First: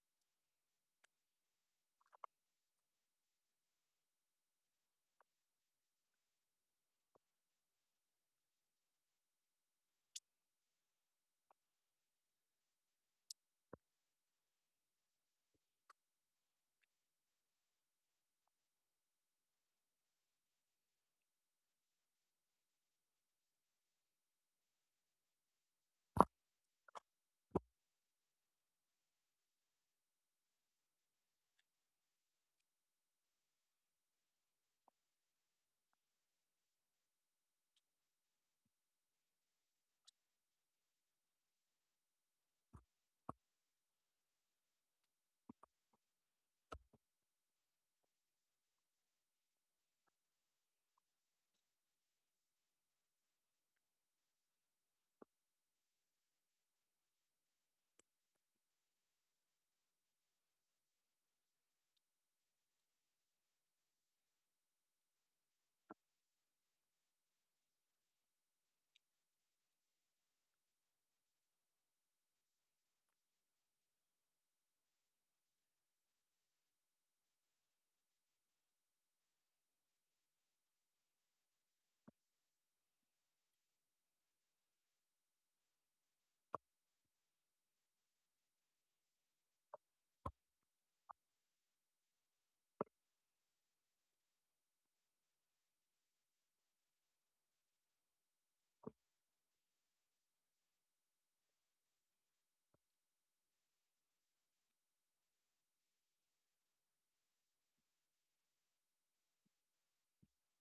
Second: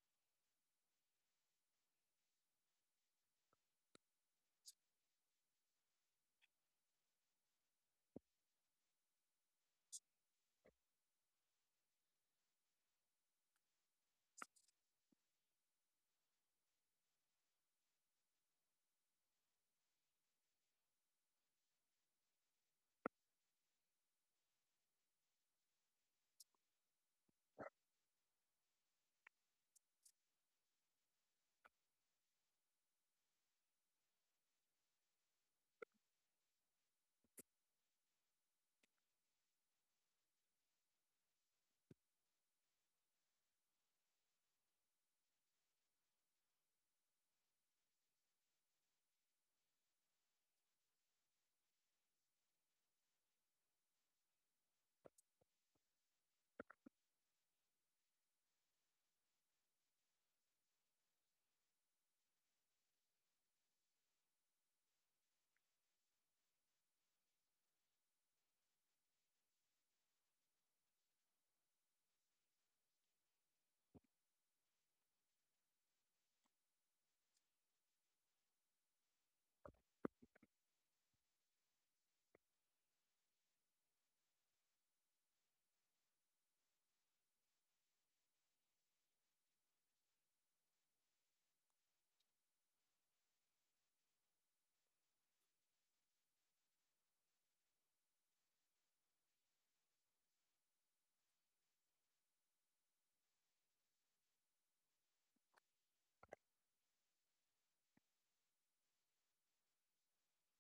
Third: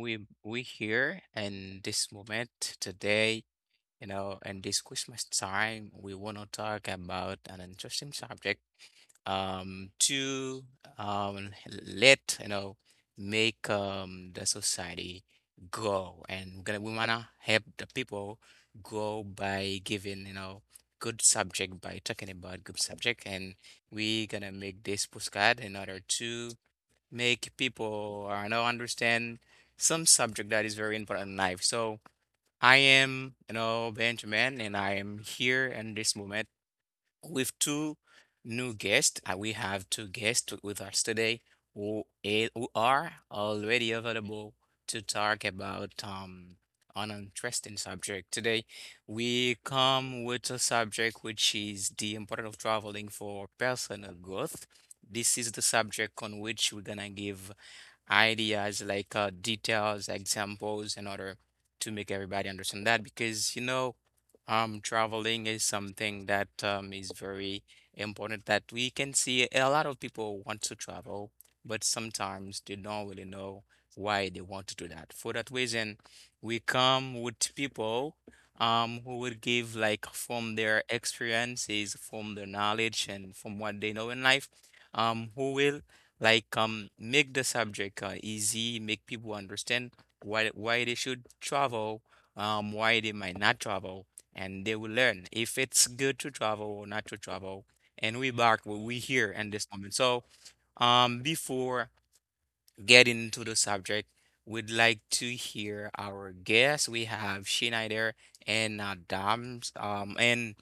we here in this moment today, you know, in this Christmas time, we want to talk about an interesting subject. To um let you know make the society grow, and we wanna help the people grow by giving you know good subject by talking about good subject, and we gonna make this postcard in order to make people you know understand some subject that is very important in life. So I am you know Benjamin, and I am here in this moment with two new guests. We have two guests with us today who are already available to talk about an interesting subject. Today we come with a subject which is the importance of traveling for personal growth. This is the subject on which we're gonna give ideas like details, examples, in order to make everybody understand that. Because, you know, traveling is something that is very important that we can see a lot of people want to travel, but sometimes they don't really know why they want to do that. For that reason, we come with people who would give like from their experiences, from their knowledge, and from what they know in life, who will like make the subject easy, make people understand why they should travel, why they might not travel, and they will learn if it's good to travel or not to travel. And we back what we here in this moment. So before getting into the subject, we'd like to hear our guests. We have Schneider and Adams, and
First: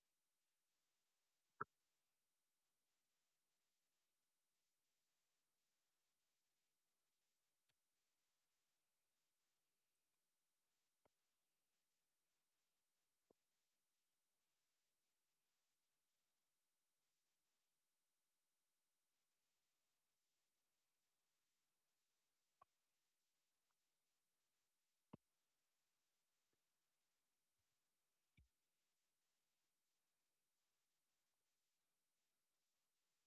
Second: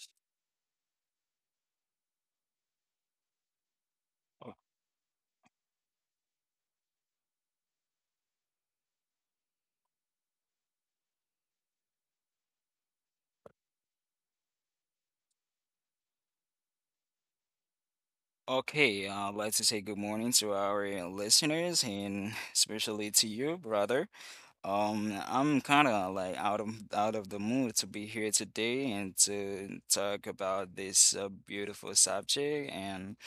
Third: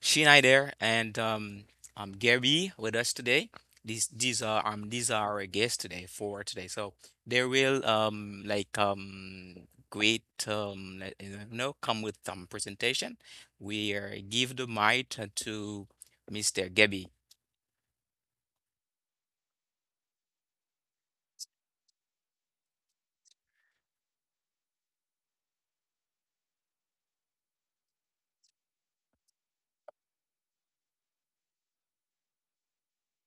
Schneider and Gary with us today. These are our guests today for today. So they will great you know come with some presentation. We give the mic to Mr. Gabby. Okay, I'd like to say good morning to our listeners and especially to you, brother. I'm kind of like out of the mood to be here today and to talk about this beautiful subject. And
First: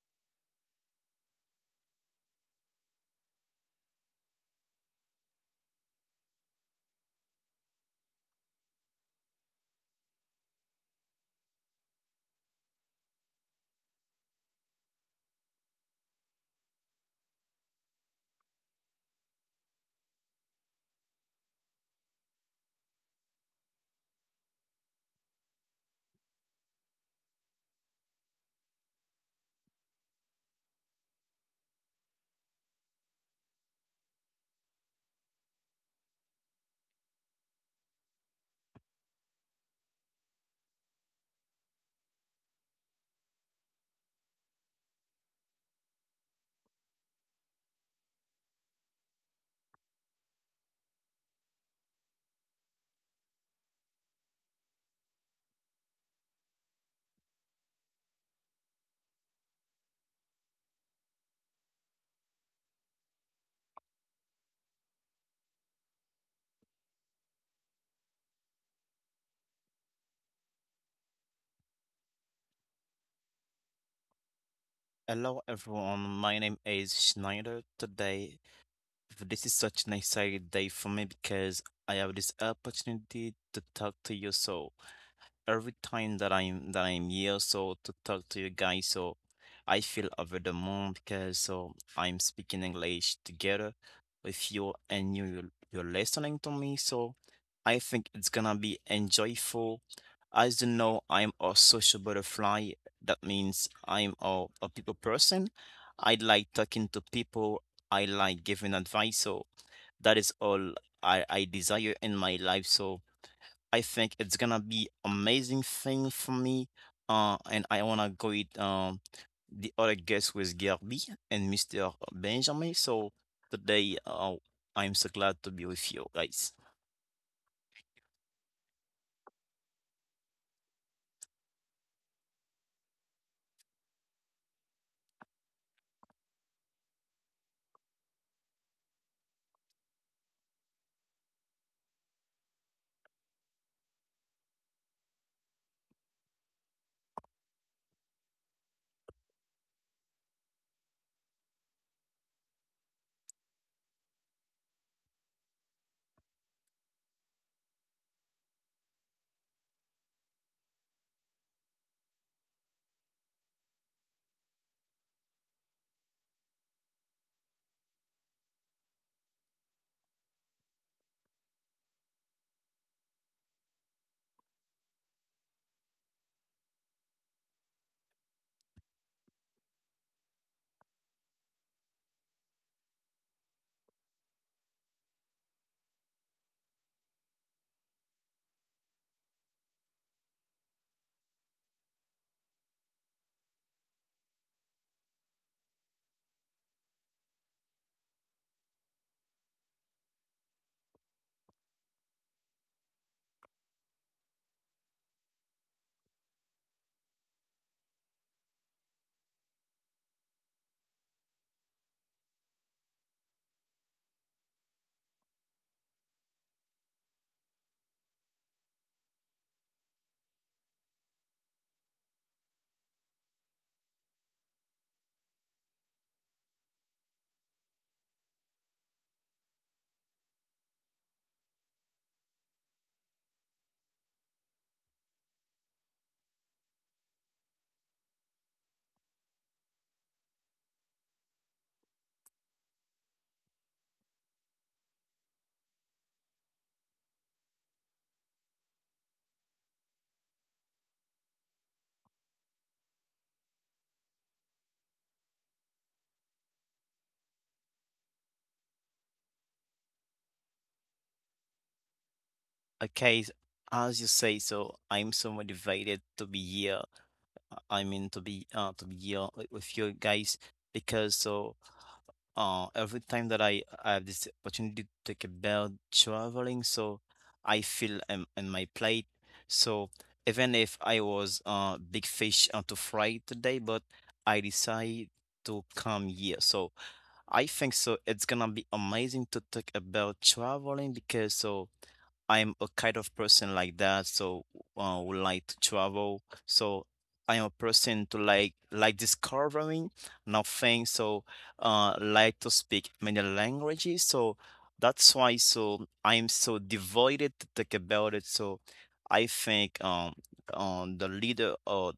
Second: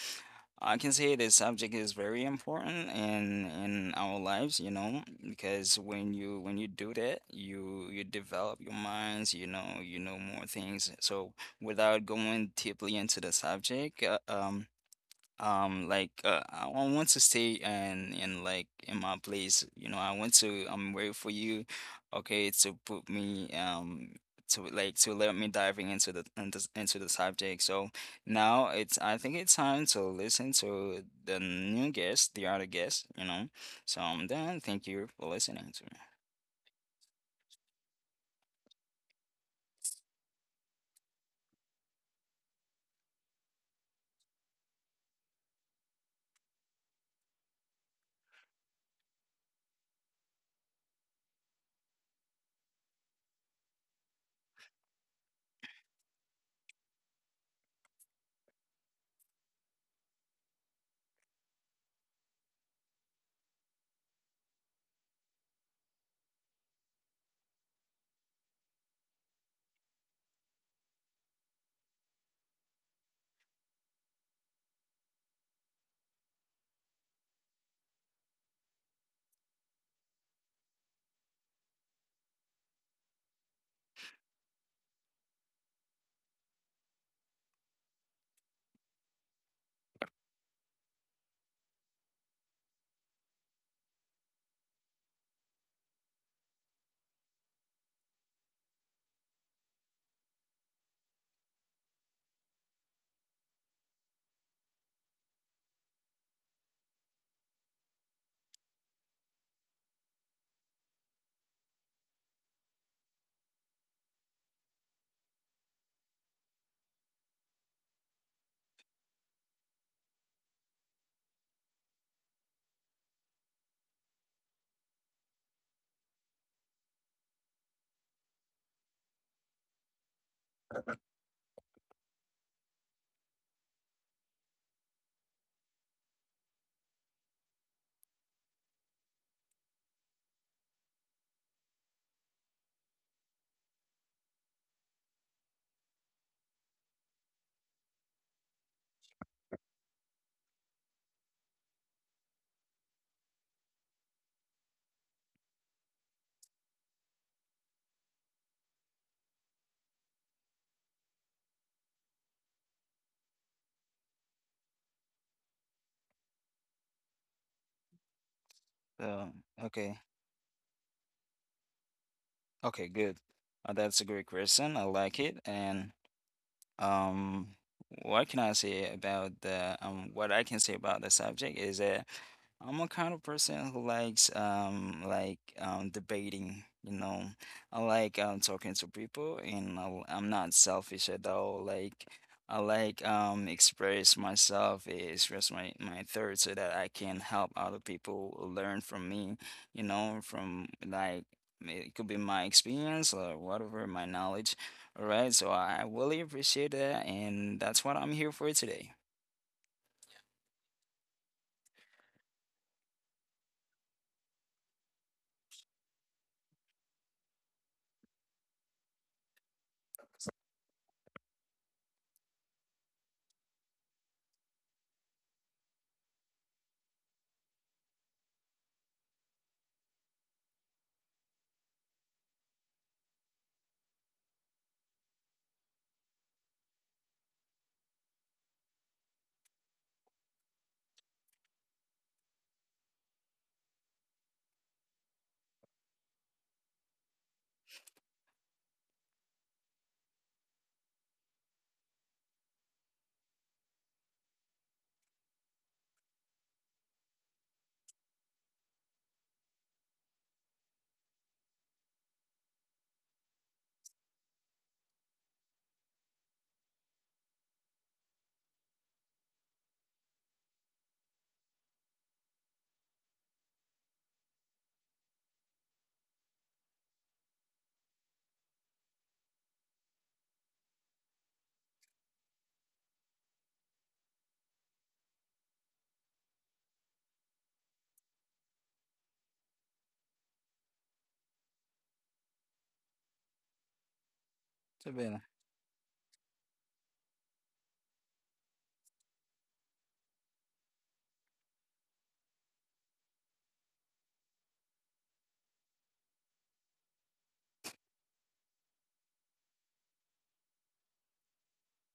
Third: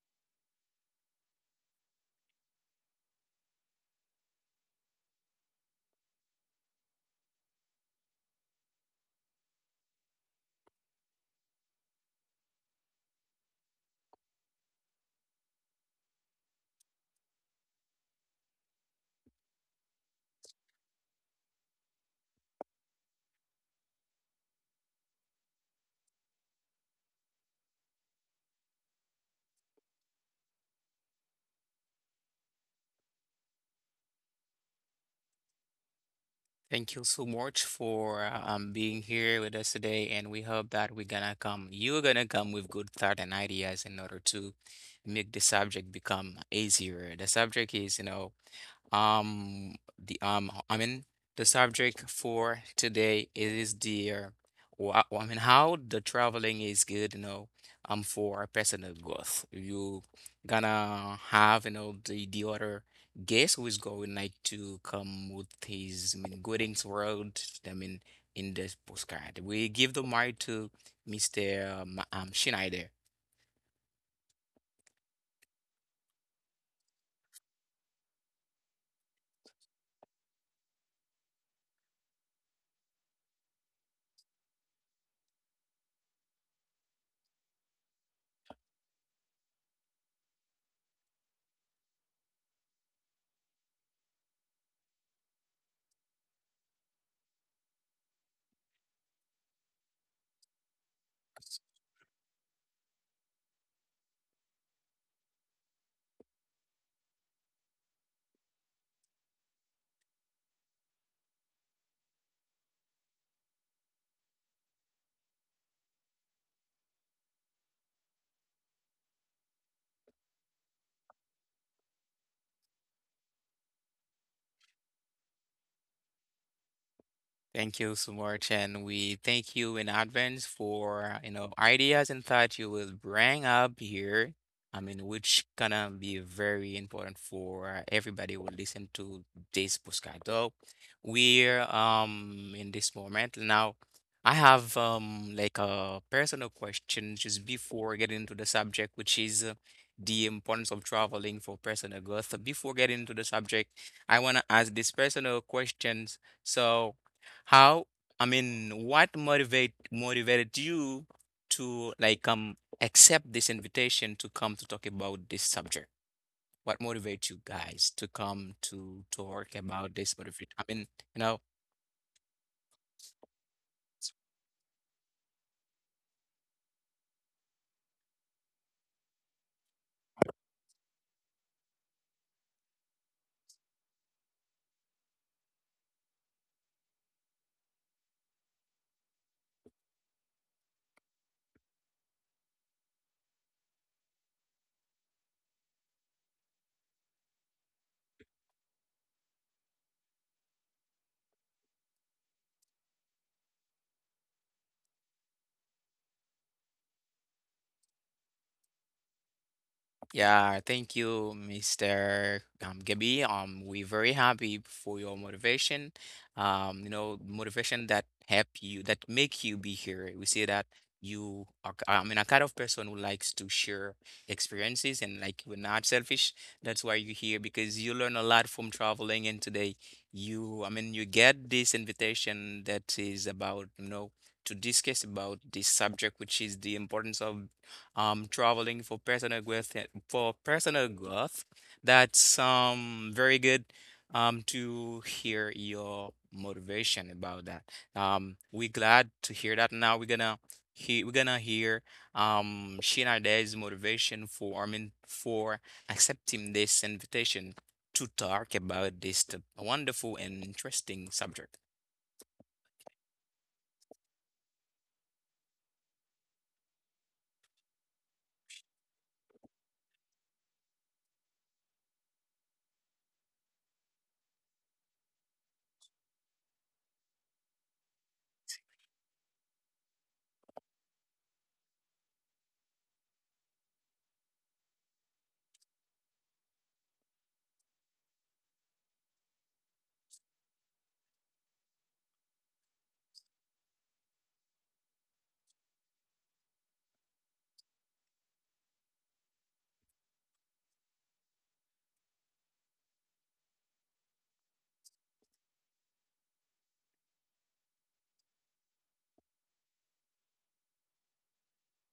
I can say this subject is very important in our lives, you know, because when you do that, you develop your minds, you know more things. So without going deeply into the subject, want to stay and in like in my place, you know, I want to I'm waiting for you, okay, to put me to like to let me diving into the subject. So now it's I think it's time to listen to the new guest, the other guest, you know. So I'm done. Thank you for listening to me. Thank you so much for being here with us today, and we hope that you're gonna come with good thought and ideas in order to make the subject become easier. The subject is, you know, um, the um, I mean, the subject for today is the wha- I mean, how the traveling is good, you know, for personal growth. You gonna have, you know, the other guest who is going like to come with his, I mean, goodings world. I mean, in this postcard, we give the mic to Mr. Schneider. Hello everyone, my name is Schneider. Today, this is such an exciting day for me because I have this opportunity to talk to you. So, every time that I'm here, so to talk to you guys, so I feel over the moon because so I'm speaking English together with you and you're listening to me, so I think it's gonna be enjoyable. As you know, I'm a social butterfly. That means I'm a people person. I like talking to people. I like giving advice. So that is all I desire in my life. So I think it's gonna be amazing thing for me. And I wanna go it the other guest with Gerby and Mr. Benjamin. So today, I'm so glad to be with you guys. Thank you so much, and we thank you in advance for you know ideas and thoughts you will bring up here. I mean, which gonna be very important for everybody who listen to this podcast. So we're in this moment now. I have like a personal question just before getting into the subject, which is the importance of traveling for personal growth. So before getting into the subject, I wanna ask these personal questions. So, how, I mean, what motivated you to like accept this invitation to come to talk about this subject? What motivates you guys to come to So talk okay. about this? Motivate, I mean, you know. Okay, good. That's a great question. I like it. And Um, what I can say about the subject is that I'm a kind of person who likes debating, you know. I like talking to people, and I am not selfish at all. Like, I like express myself, express my thoughts so that I can help other people learn from me, you know, from like, it could be my experience or whatever my knowledge. All right, so I really appreciate that, and that's what I'm here for today. Yeah, thank you, Mr. Gabi. We're very happy for your motivation. You know, motivation that help you, that make you be here. We see that you are, a kind of person who likes to share experiences and like we're not selfish. That's why you're here because you learn a lot from traveling. And today, you, I mean, you get this invitation that is about, you know, to discuss about this subject, which is the importance of traveling for personal growth for personal growth. That's very good to hear your motivation about that. We're glad to hear that. Now we're gonna hear Sheena Day's motivation for I mean for accepting this invitation to talk about this wonderful and interesting subject. Okay, as you say, so I'm so motivated to be here. I mean to be here with you guys because so every time that I have this opportunity to talk about traveling, so I feel in my plate. So even if I was big fish to fry today, but I decide to come here. So I think so it's gonna be amazing to talk about traveling because so I'm a kind of person like that, so would Sabina. like to travel. So I'm a person to like discovering new things. So like to speak many languages. So that's why. So I'm so devoted to talk about it. So I think the leader or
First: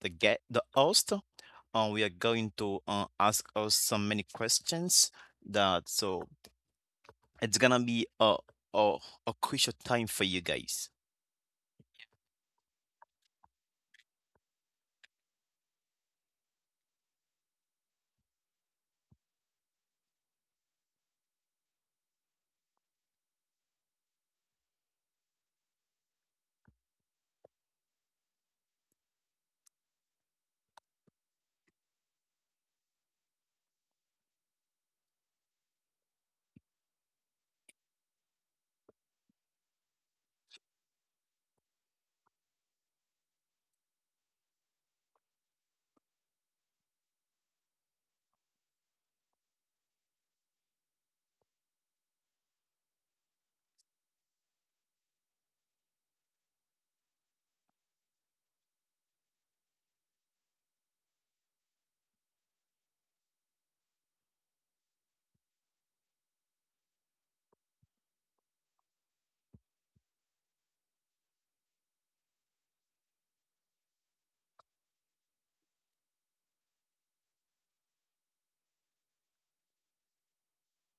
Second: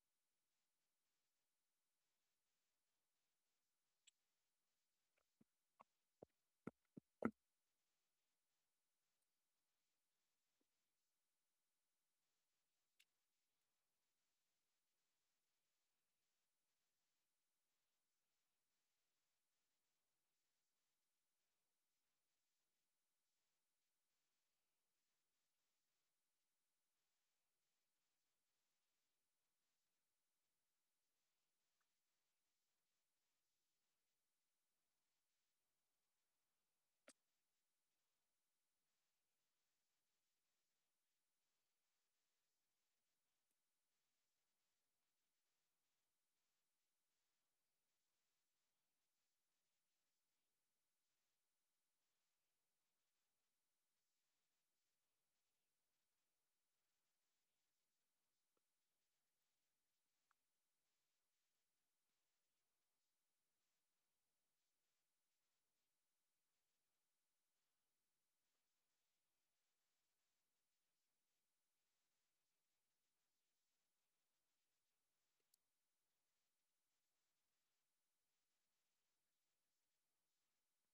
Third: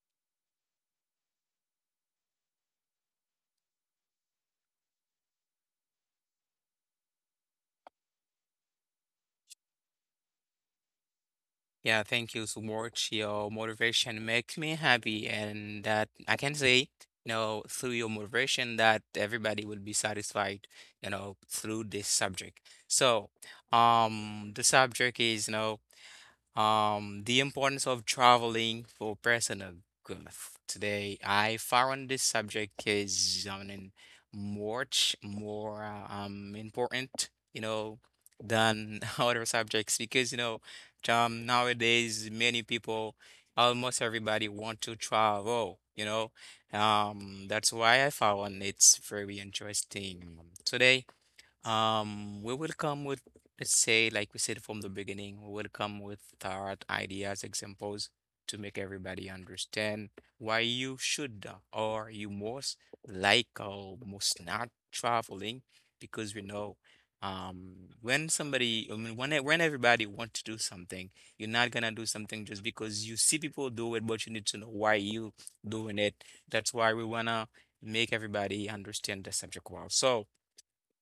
the host, we are going to ask us so many questions that so it's gonna be a a crucial time for you guys. Yeah, thank you so much. Your motivation makes me happy, and that I can say, you know, through your motivation, that everybody will be satisfied, you know, through this subject. So, the subject is, you know, the importance of traveling for personal growth. Today, I found this subject is in much more important, you know, than other subjects because, you know, nowadays many people, almost everybody want to travel, you know. That's why I found it's very interesting. Today, we will come with, let's say, like we said from the beginning, we will come with thought, ideas, examples to make everybody understand why you should or you most like or most not traveling because we know um when somebody I mean when everybody wants to do something, you're not gonna do something just because you see people do it, but you need to know why you doing it. That's why we wanna make everybody understand the subject well. So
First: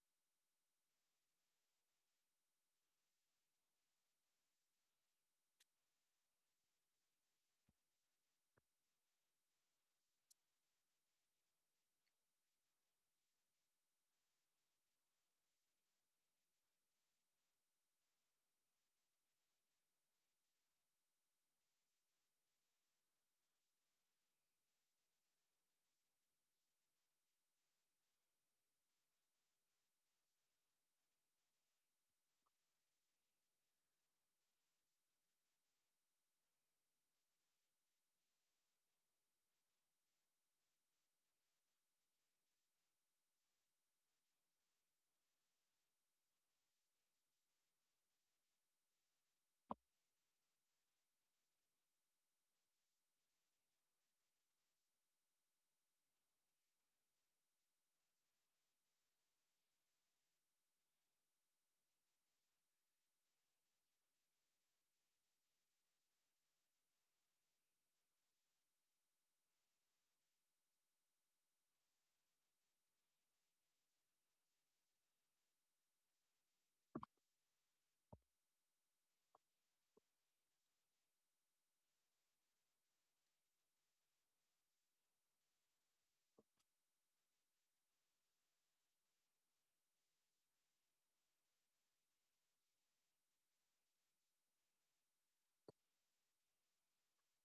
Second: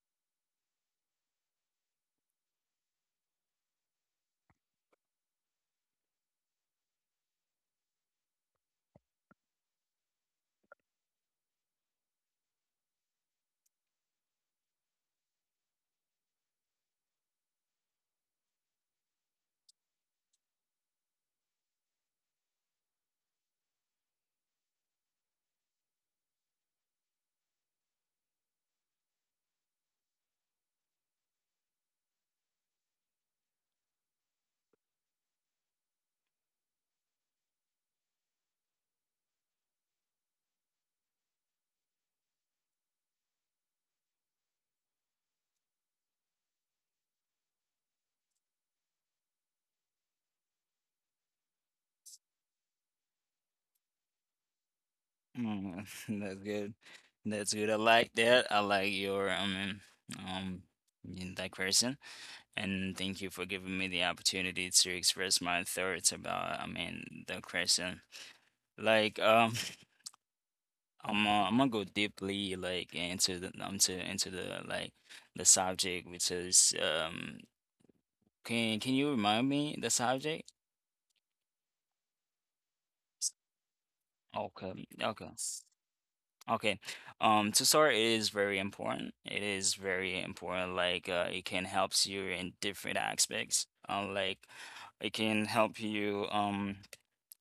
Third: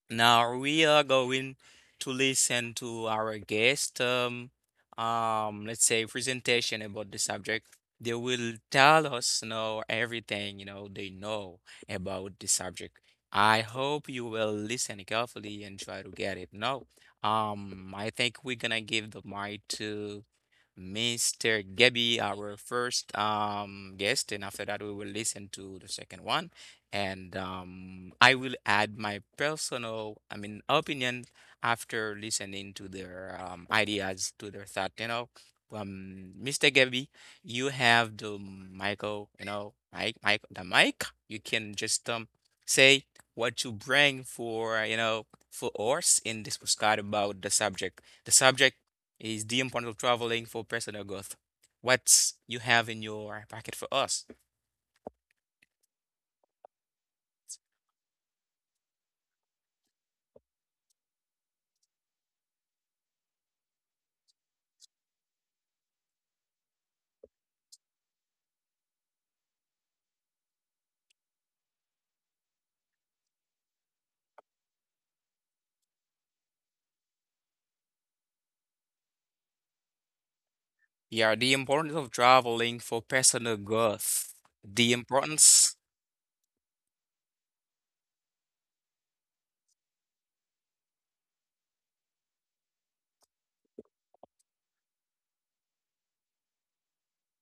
now we are going to listen to our guest, let's say presentation about the subject. They will tell us, you know, everything, you know, they know about the subject. I hope you will listen carefully and try to get it. Now, I think we're gonna give the mic to Mr. Gabby, our first guest, and after that, we will listen to the second one. And I will add my personal, I mean, opinion after listening to their ideas, to their thought. You know, Mr. Gabby, you have the Michael, you know, the mic. You can just say what you bring for, you know, for us in this postcard about the subject. The subject is the importance of traveling for personal growth. What you have in your packet for us? Mm, that's good. That's good. I like that. I like your, I mean, um, in that person. And thank you for giving me the opportunity to express my thoughts about, I mean, the question. Like, I'm gonna go deeply, like, into the, like, the subject, which is, can you remind me the subject? Yeah, the importance of traveling for personal growth. Okay, The okay. importance. Okay. To start, it is very important. It is very important. Like, it can helps you in different aspects. Like, it can help you.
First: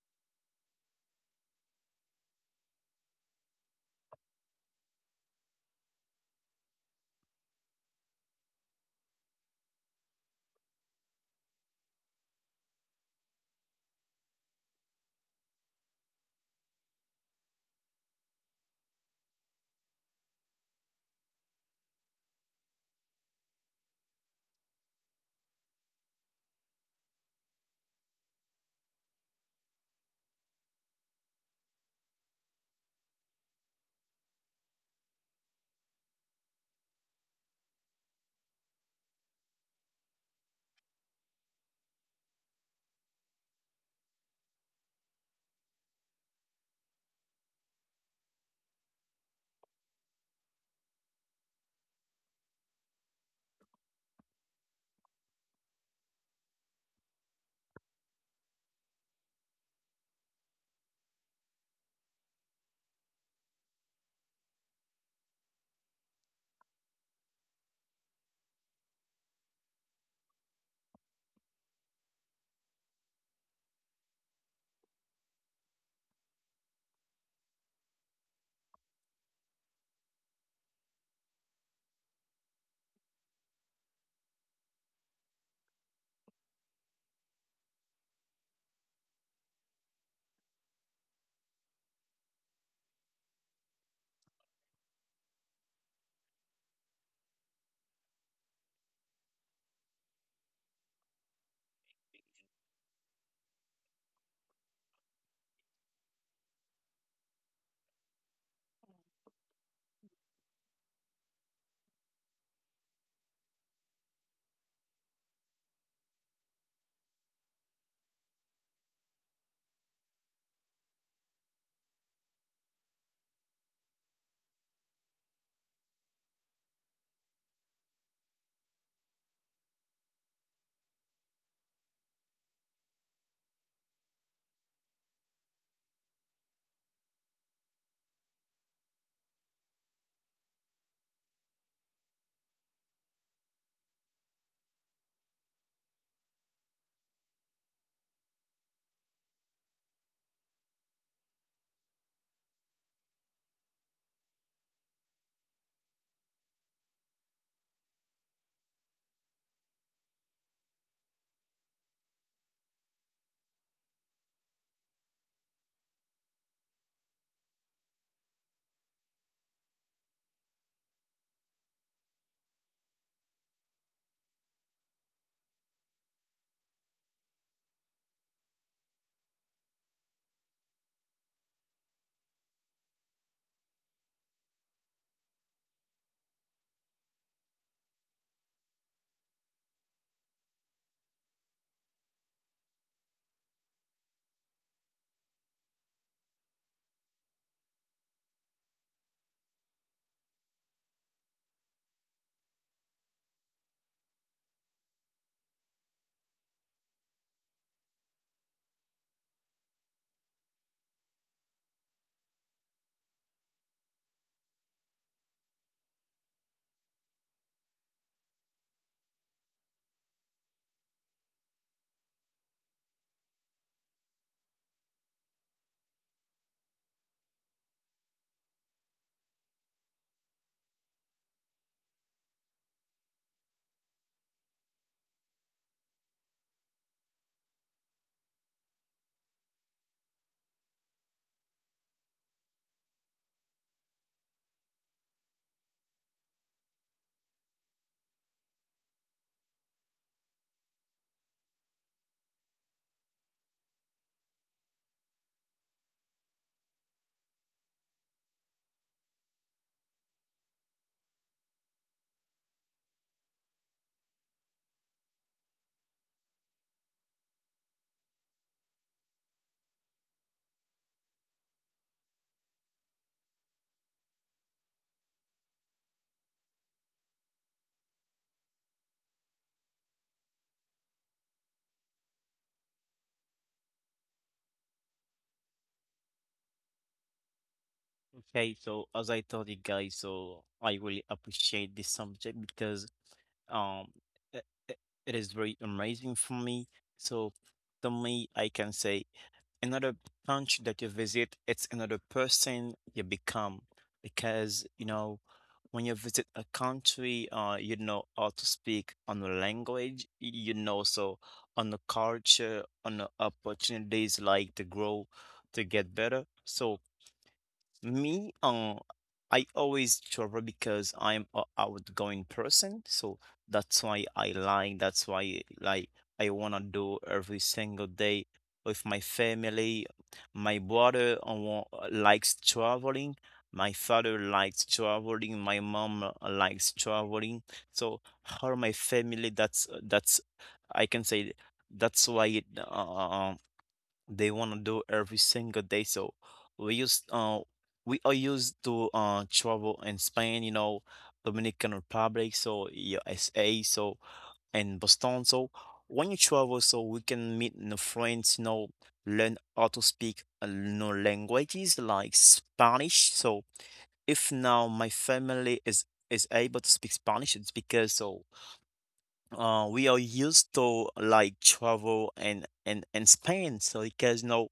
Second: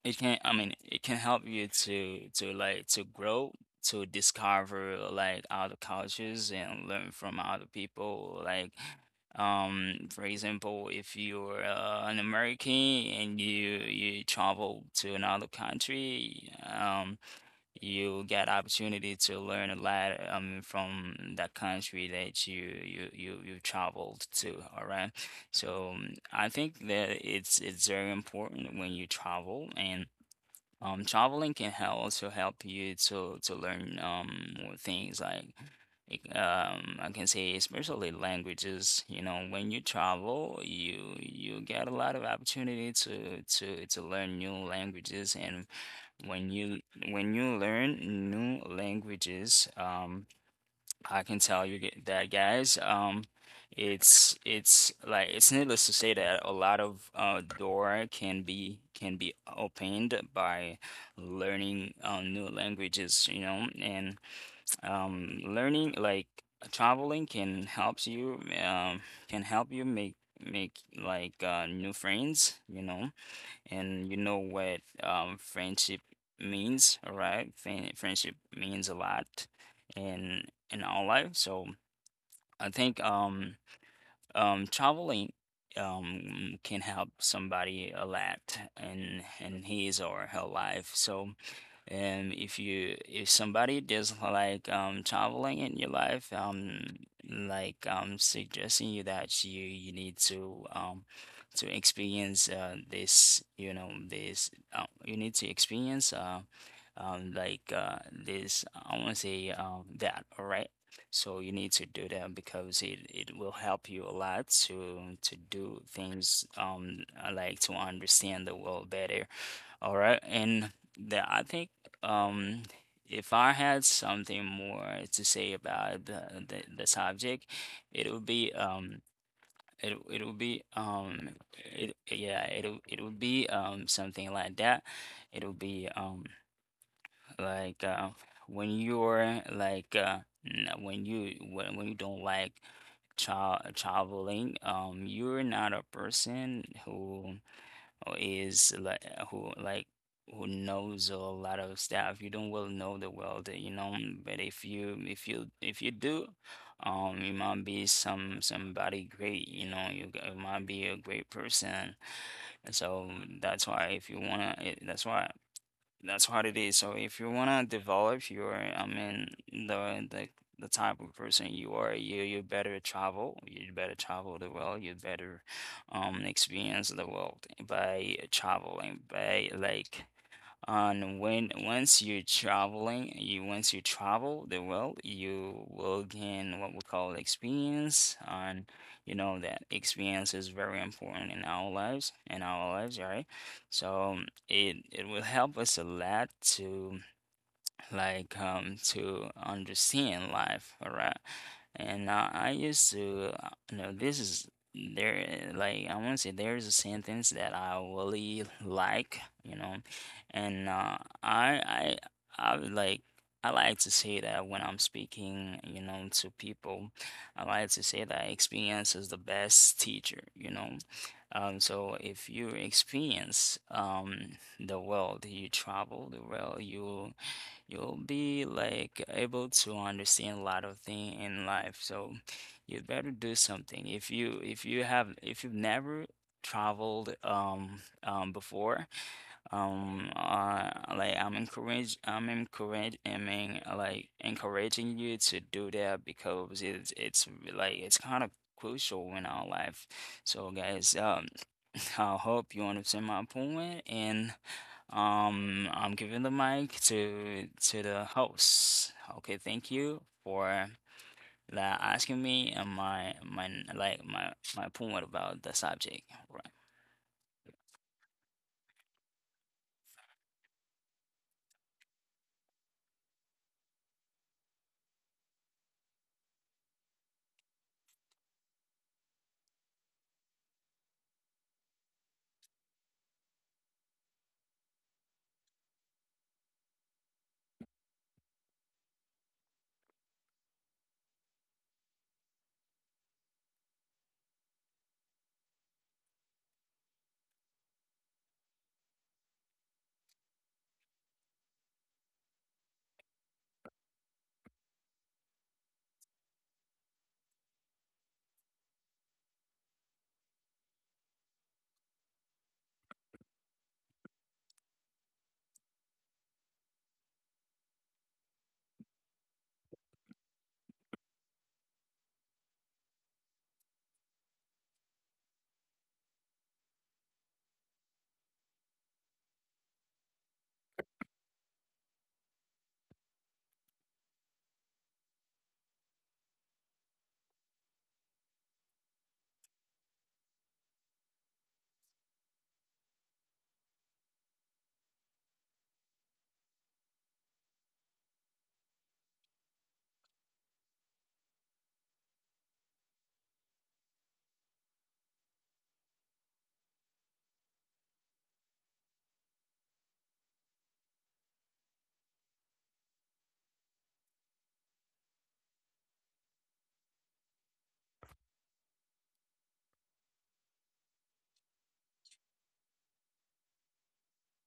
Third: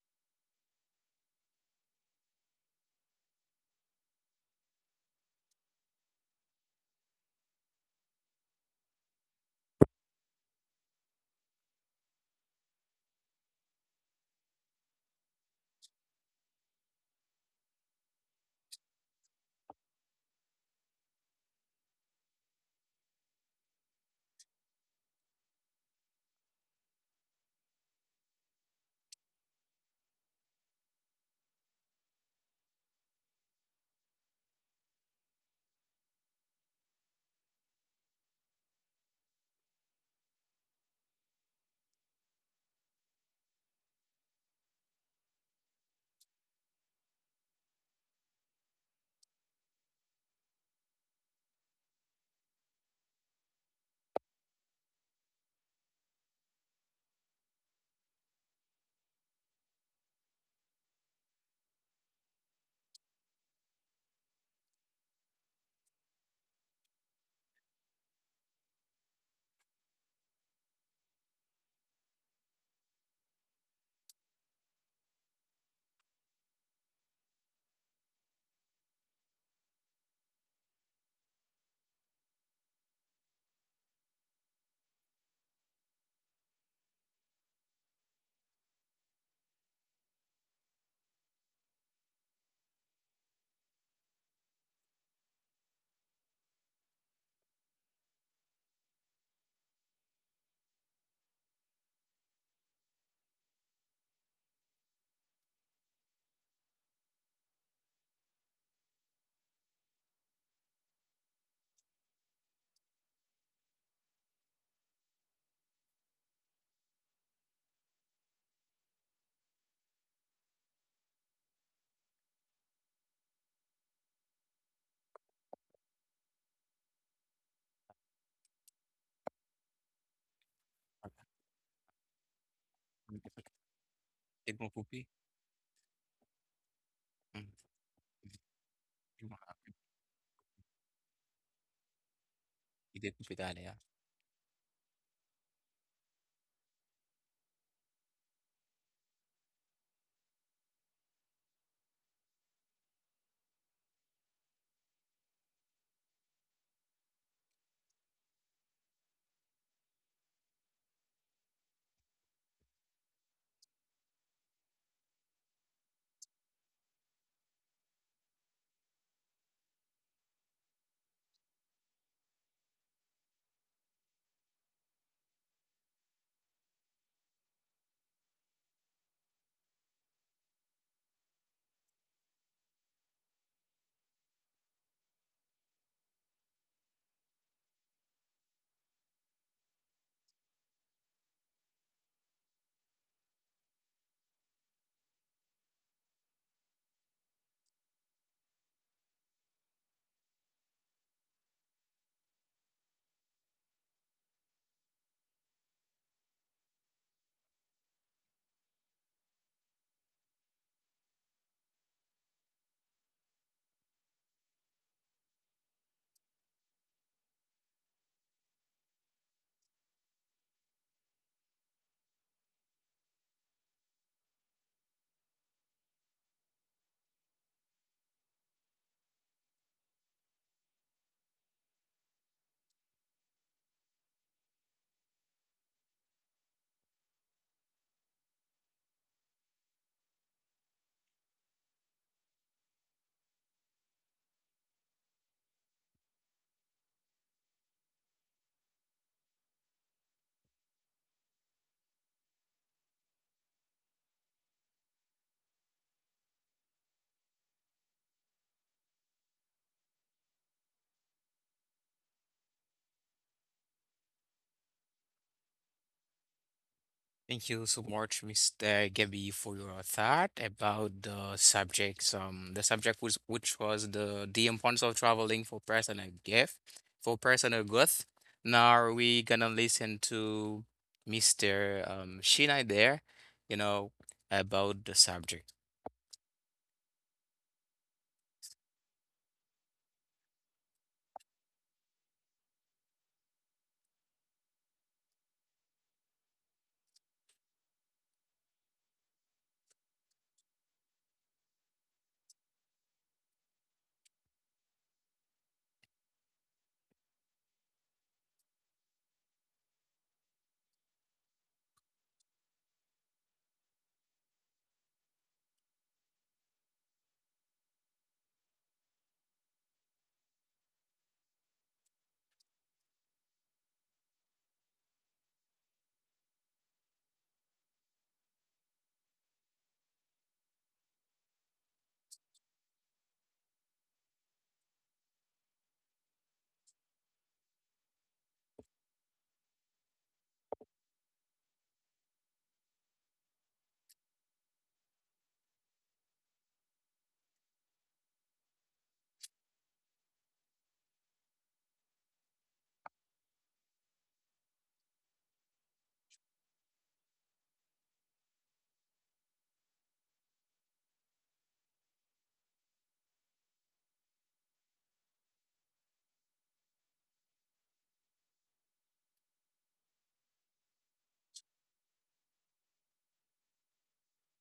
It can, I mean, it can help you to like to grow, to discover like other cultures and learn from other people. Like, for example, if you're an American and you travel to another country, you get opportunity to learn a lot from the country that you traveled to. All right, so I think that it's very important when you travel. And traveling can help also help you to learn more things like, I can say especially languages, you know. When you travel, you get a lot of opportunity to learn new languages. And when you when you learn new languages, I can tell you that, guys, it's like it's needless to say that a lot of door can be opened by learning new languages, you know. And learning like traveling can helps you um can help you make make like, new friends, you know. And you know what, friendship means, all right? Friendship means a lot in in our life. So I think traveling can help somebody a lot in his or her life. So, and if somebody just like traveling in your life, like suggesting you that you need to experience this, you know, this you need to experience like this I want to say that, all right. So you need to do that because it will help you a lot to do things, like to understand the world better, all right. And the, I think um, if I had something more to say about the subject, it would be it it would be it yeah it would be something like Tignan mo, that. Pupi. It would be Mm, like, when tignan you're mo, ah, like, when you don't like Hindi ko pitali, traveling, you're not a person who, or is like who knows a lot of stuff. You don't well know the world, you know. But if you do, you might be somebody great, you know. You might be a great person. So that's why if you wanna, it, that's why, that's what it is. So if you wanna develop your, I mean, the type of person you are, you better travel. You better travel the world. You better experience the world by traveling, by like. And when once you're traveling, you once you travel the world, you will gain what we call experience. And you know that experience is very important in our lives, right? So it it will help us a lot to like to understand life, all right. And I used to, you know, this is there, like I want to say there is a sentence that I really like, you know. And I would like, I like to say that when I'm speaking, you know, to people, I like to say that experience is the best teacher, you know. So if you experience, the world, you travel the world, you'll be like able to understand a lot of things in life. So you better do something. If you've never traveled before, um uh like I'm encourage I mean like encouraging you to do that because it's like it's kind of crucial in our life. So, guys, I hope you understand my point. And I'm giving the mic to the host. Okay, thank you for like asking me and my like my point about the subject. Right. thank you so much, Mr. Gabby, for your thought about the subjects. The subject was which was the importance of traveling for personal gift, for personal growth. Now we gonna listen to Mr. Shinai there, you know, about the subject. Okay, so as I told you guys, so I really appreciate this subject because um it, it it is very amazing for me. So to me, I can say another country that you visit, it's another person you become, because you know when you visit a country, you know how to speak on the language, you know, so on the culture, on the opportunities like to grow, to get better. So me, I always travel because I'm a outgoing person, so that's why I like, that's why like I wanna do every single day with my family. My brother likes traveling, my father likes traveling, my mom likes traveling. So all my family, that's I can say, that's why they want to do every single day. So we used uh we are used to travel in Spain, you know, Dominican Republic, so USA, so and Boston. So when you travel, so we can meet new friends, you know, learn how to speak new languages like Spanish. So if now my family is able to speak Spanish, it's because so we are used to like travel and spend. So because you know,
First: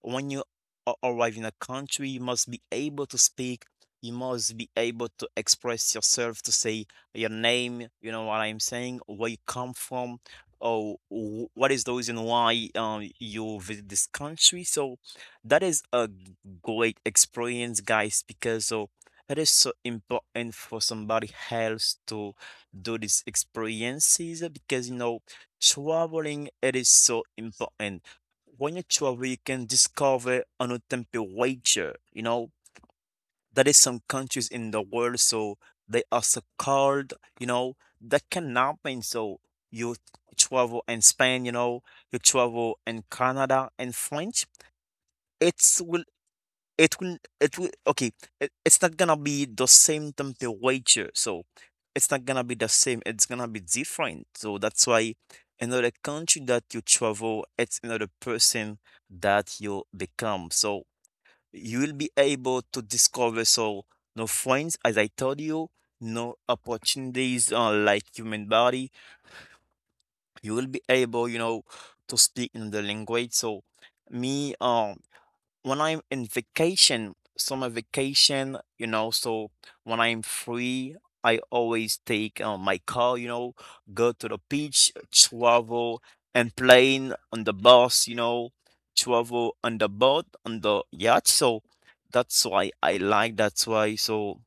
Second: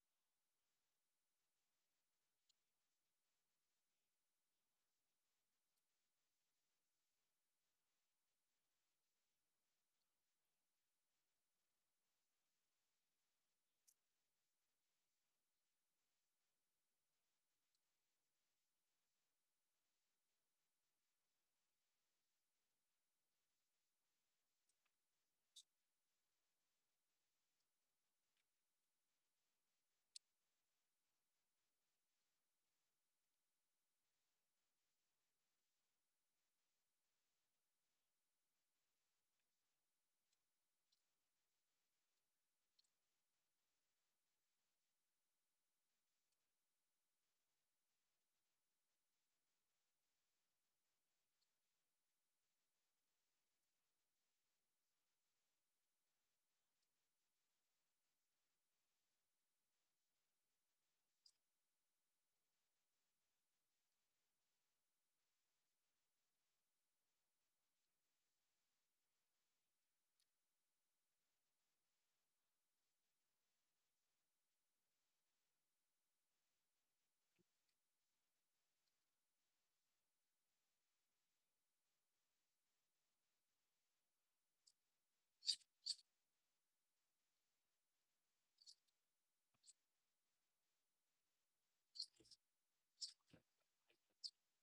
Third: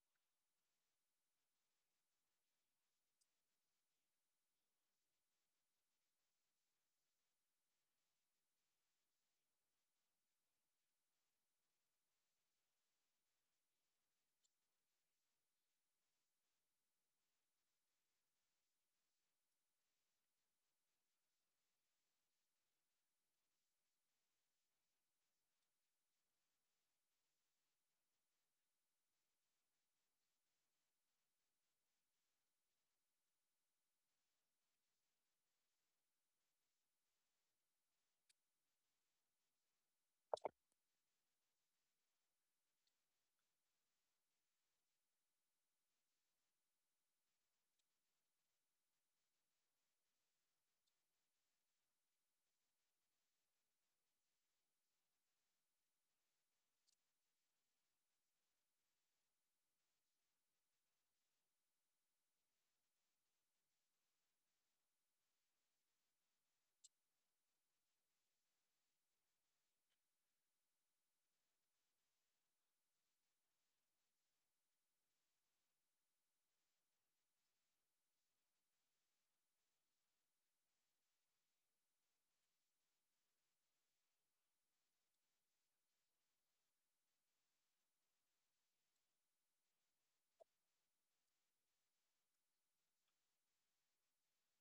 when you arrive in a country, you must be able to speak, you must be able to express yourself, to say your name, you know what I'm saying, where you come from, or what is the reason why you visit this country. So that is a great experience, guys, because so it is so important for somebody else to do these experiences, because you know, traveling, it is so important. When you travel you can discover a new temperature, you know, that is, some countries in the world, so they are so cold, you know, that can happen. So you travel in Spain, you know, you travel in Canada and French, it will it will it will okay it's not gonna be the same temperature, so it's not gonna be the same, it's gonna be different. So that's why another country that you travel, it's another person that you become. So you will be able to discover, so no friends, as I told you, no opportunities, like human body. You will be able, you know, to speak in the language. So me, when I'm in vacation, summer vacation, you know, so when I'm free, I always take my car, you know, go to the beach, travel, and plane on the bus, you know, travel on the boat, on the yacht. So that's why I like. That's why, so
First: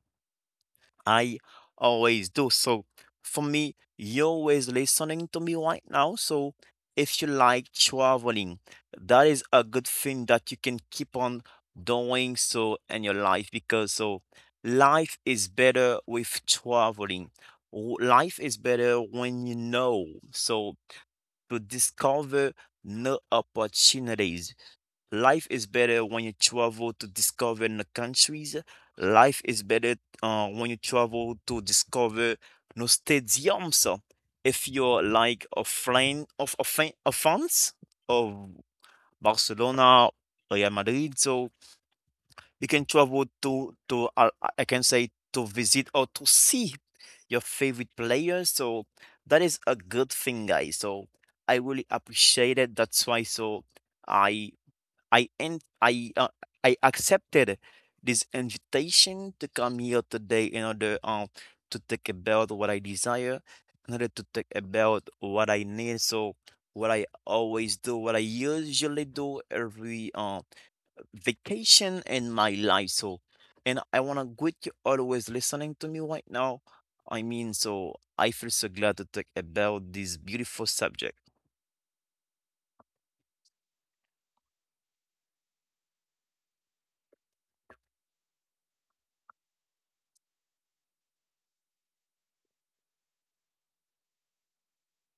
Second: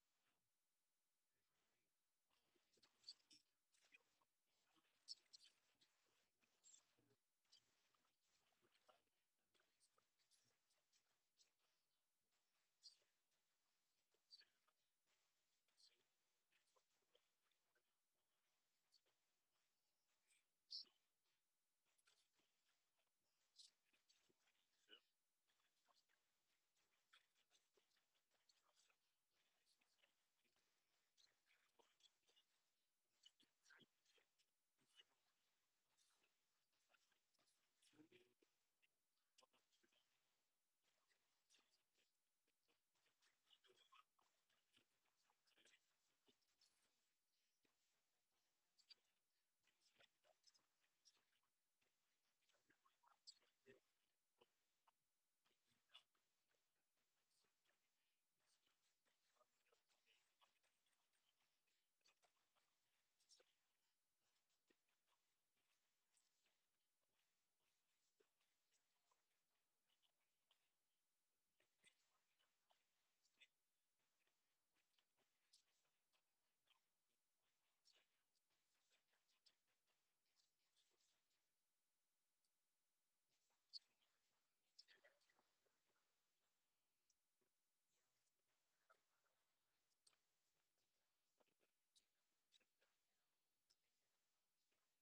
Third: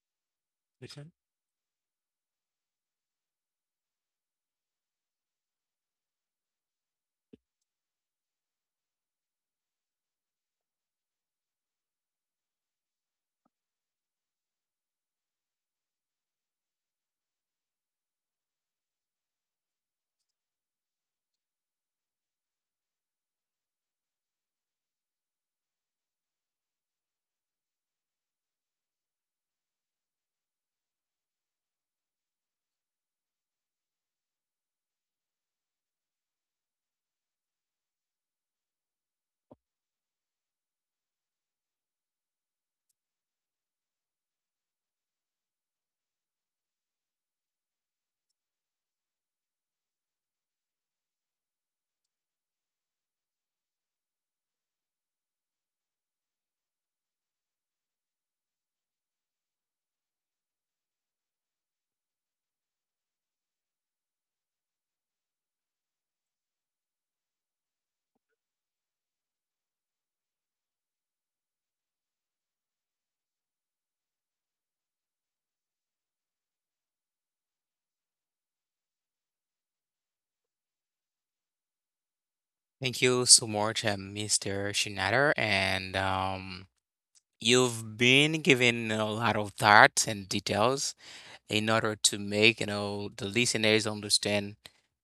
I always do. So for me, you're always listening to me right now. So if you like traveling, that is a good thing that you can keep on doing so in your life, because so life is better with traveling. Life is better, when you know. So to discover new opportunities. Life is better when you travel to discover new countries. Life is better when you travel to discover new stadiums. If you're like a friend of a fan of fans of Barcelona, Real Madrid, so you can travel to I can say, to visit or to see your favorite players. So that is a good thing, guys. So I really appreciate it. That's why, so I I en- I I accepted this invitation to come here today, in order to think about what I desire, in order to think about what I need. So what I always do, what I usually do every vacation in my life. So, and I want to good you always listening to me right now. I mean, so I feel so glad to talk about this beautiful subject. Thank you so much, Mr. Shinader, and You've been given a lot of thoughts and details in order to make, you know, the listeners understand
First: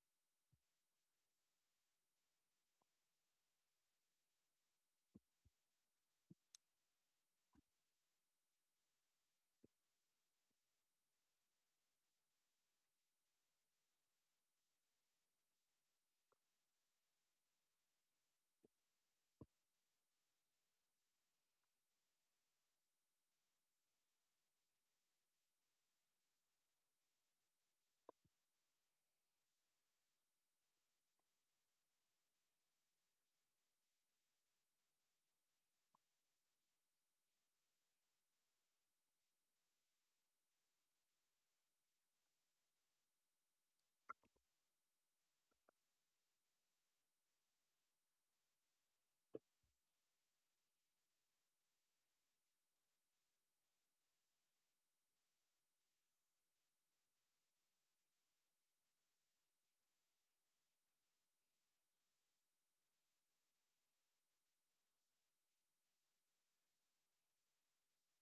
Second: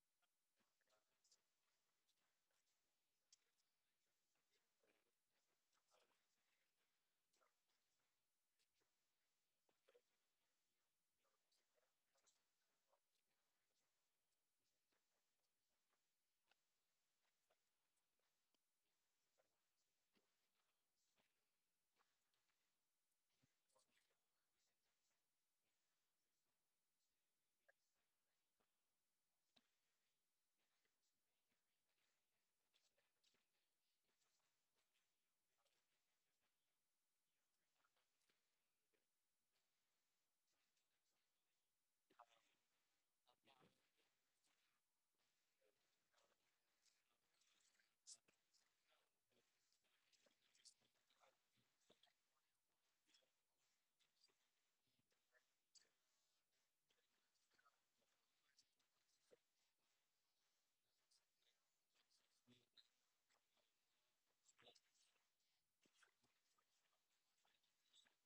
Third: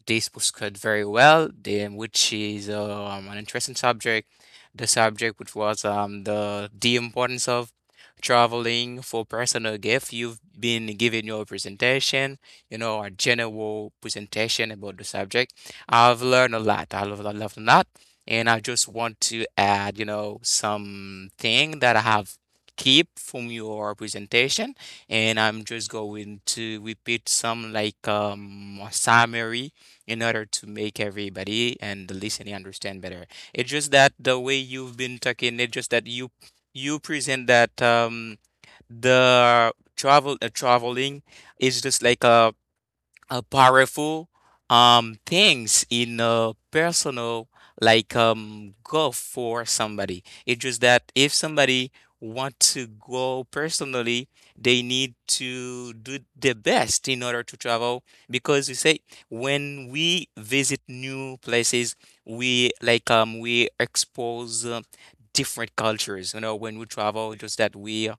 this was cut very well, then which is an interesting subject. The subject which was the importance of traveling for personal gift. You've been giving your presentation, you know, a general presentation about the subject. I've learned a lot. I love a lot, and I just want to add, you know, something that I have keep from your presentation, and I'm just going to repeat some like a summary in order to make everybody and the listening understand better. It's just that the way you've been talking, it's just that you present that the traveling is just like a powerful things in a personal like goal for somebody. It's just that if somebody want to go personally, they need to do the best in order to travel because you say when we visit new places, we like we expose different cultures. You know, when we travel, just that we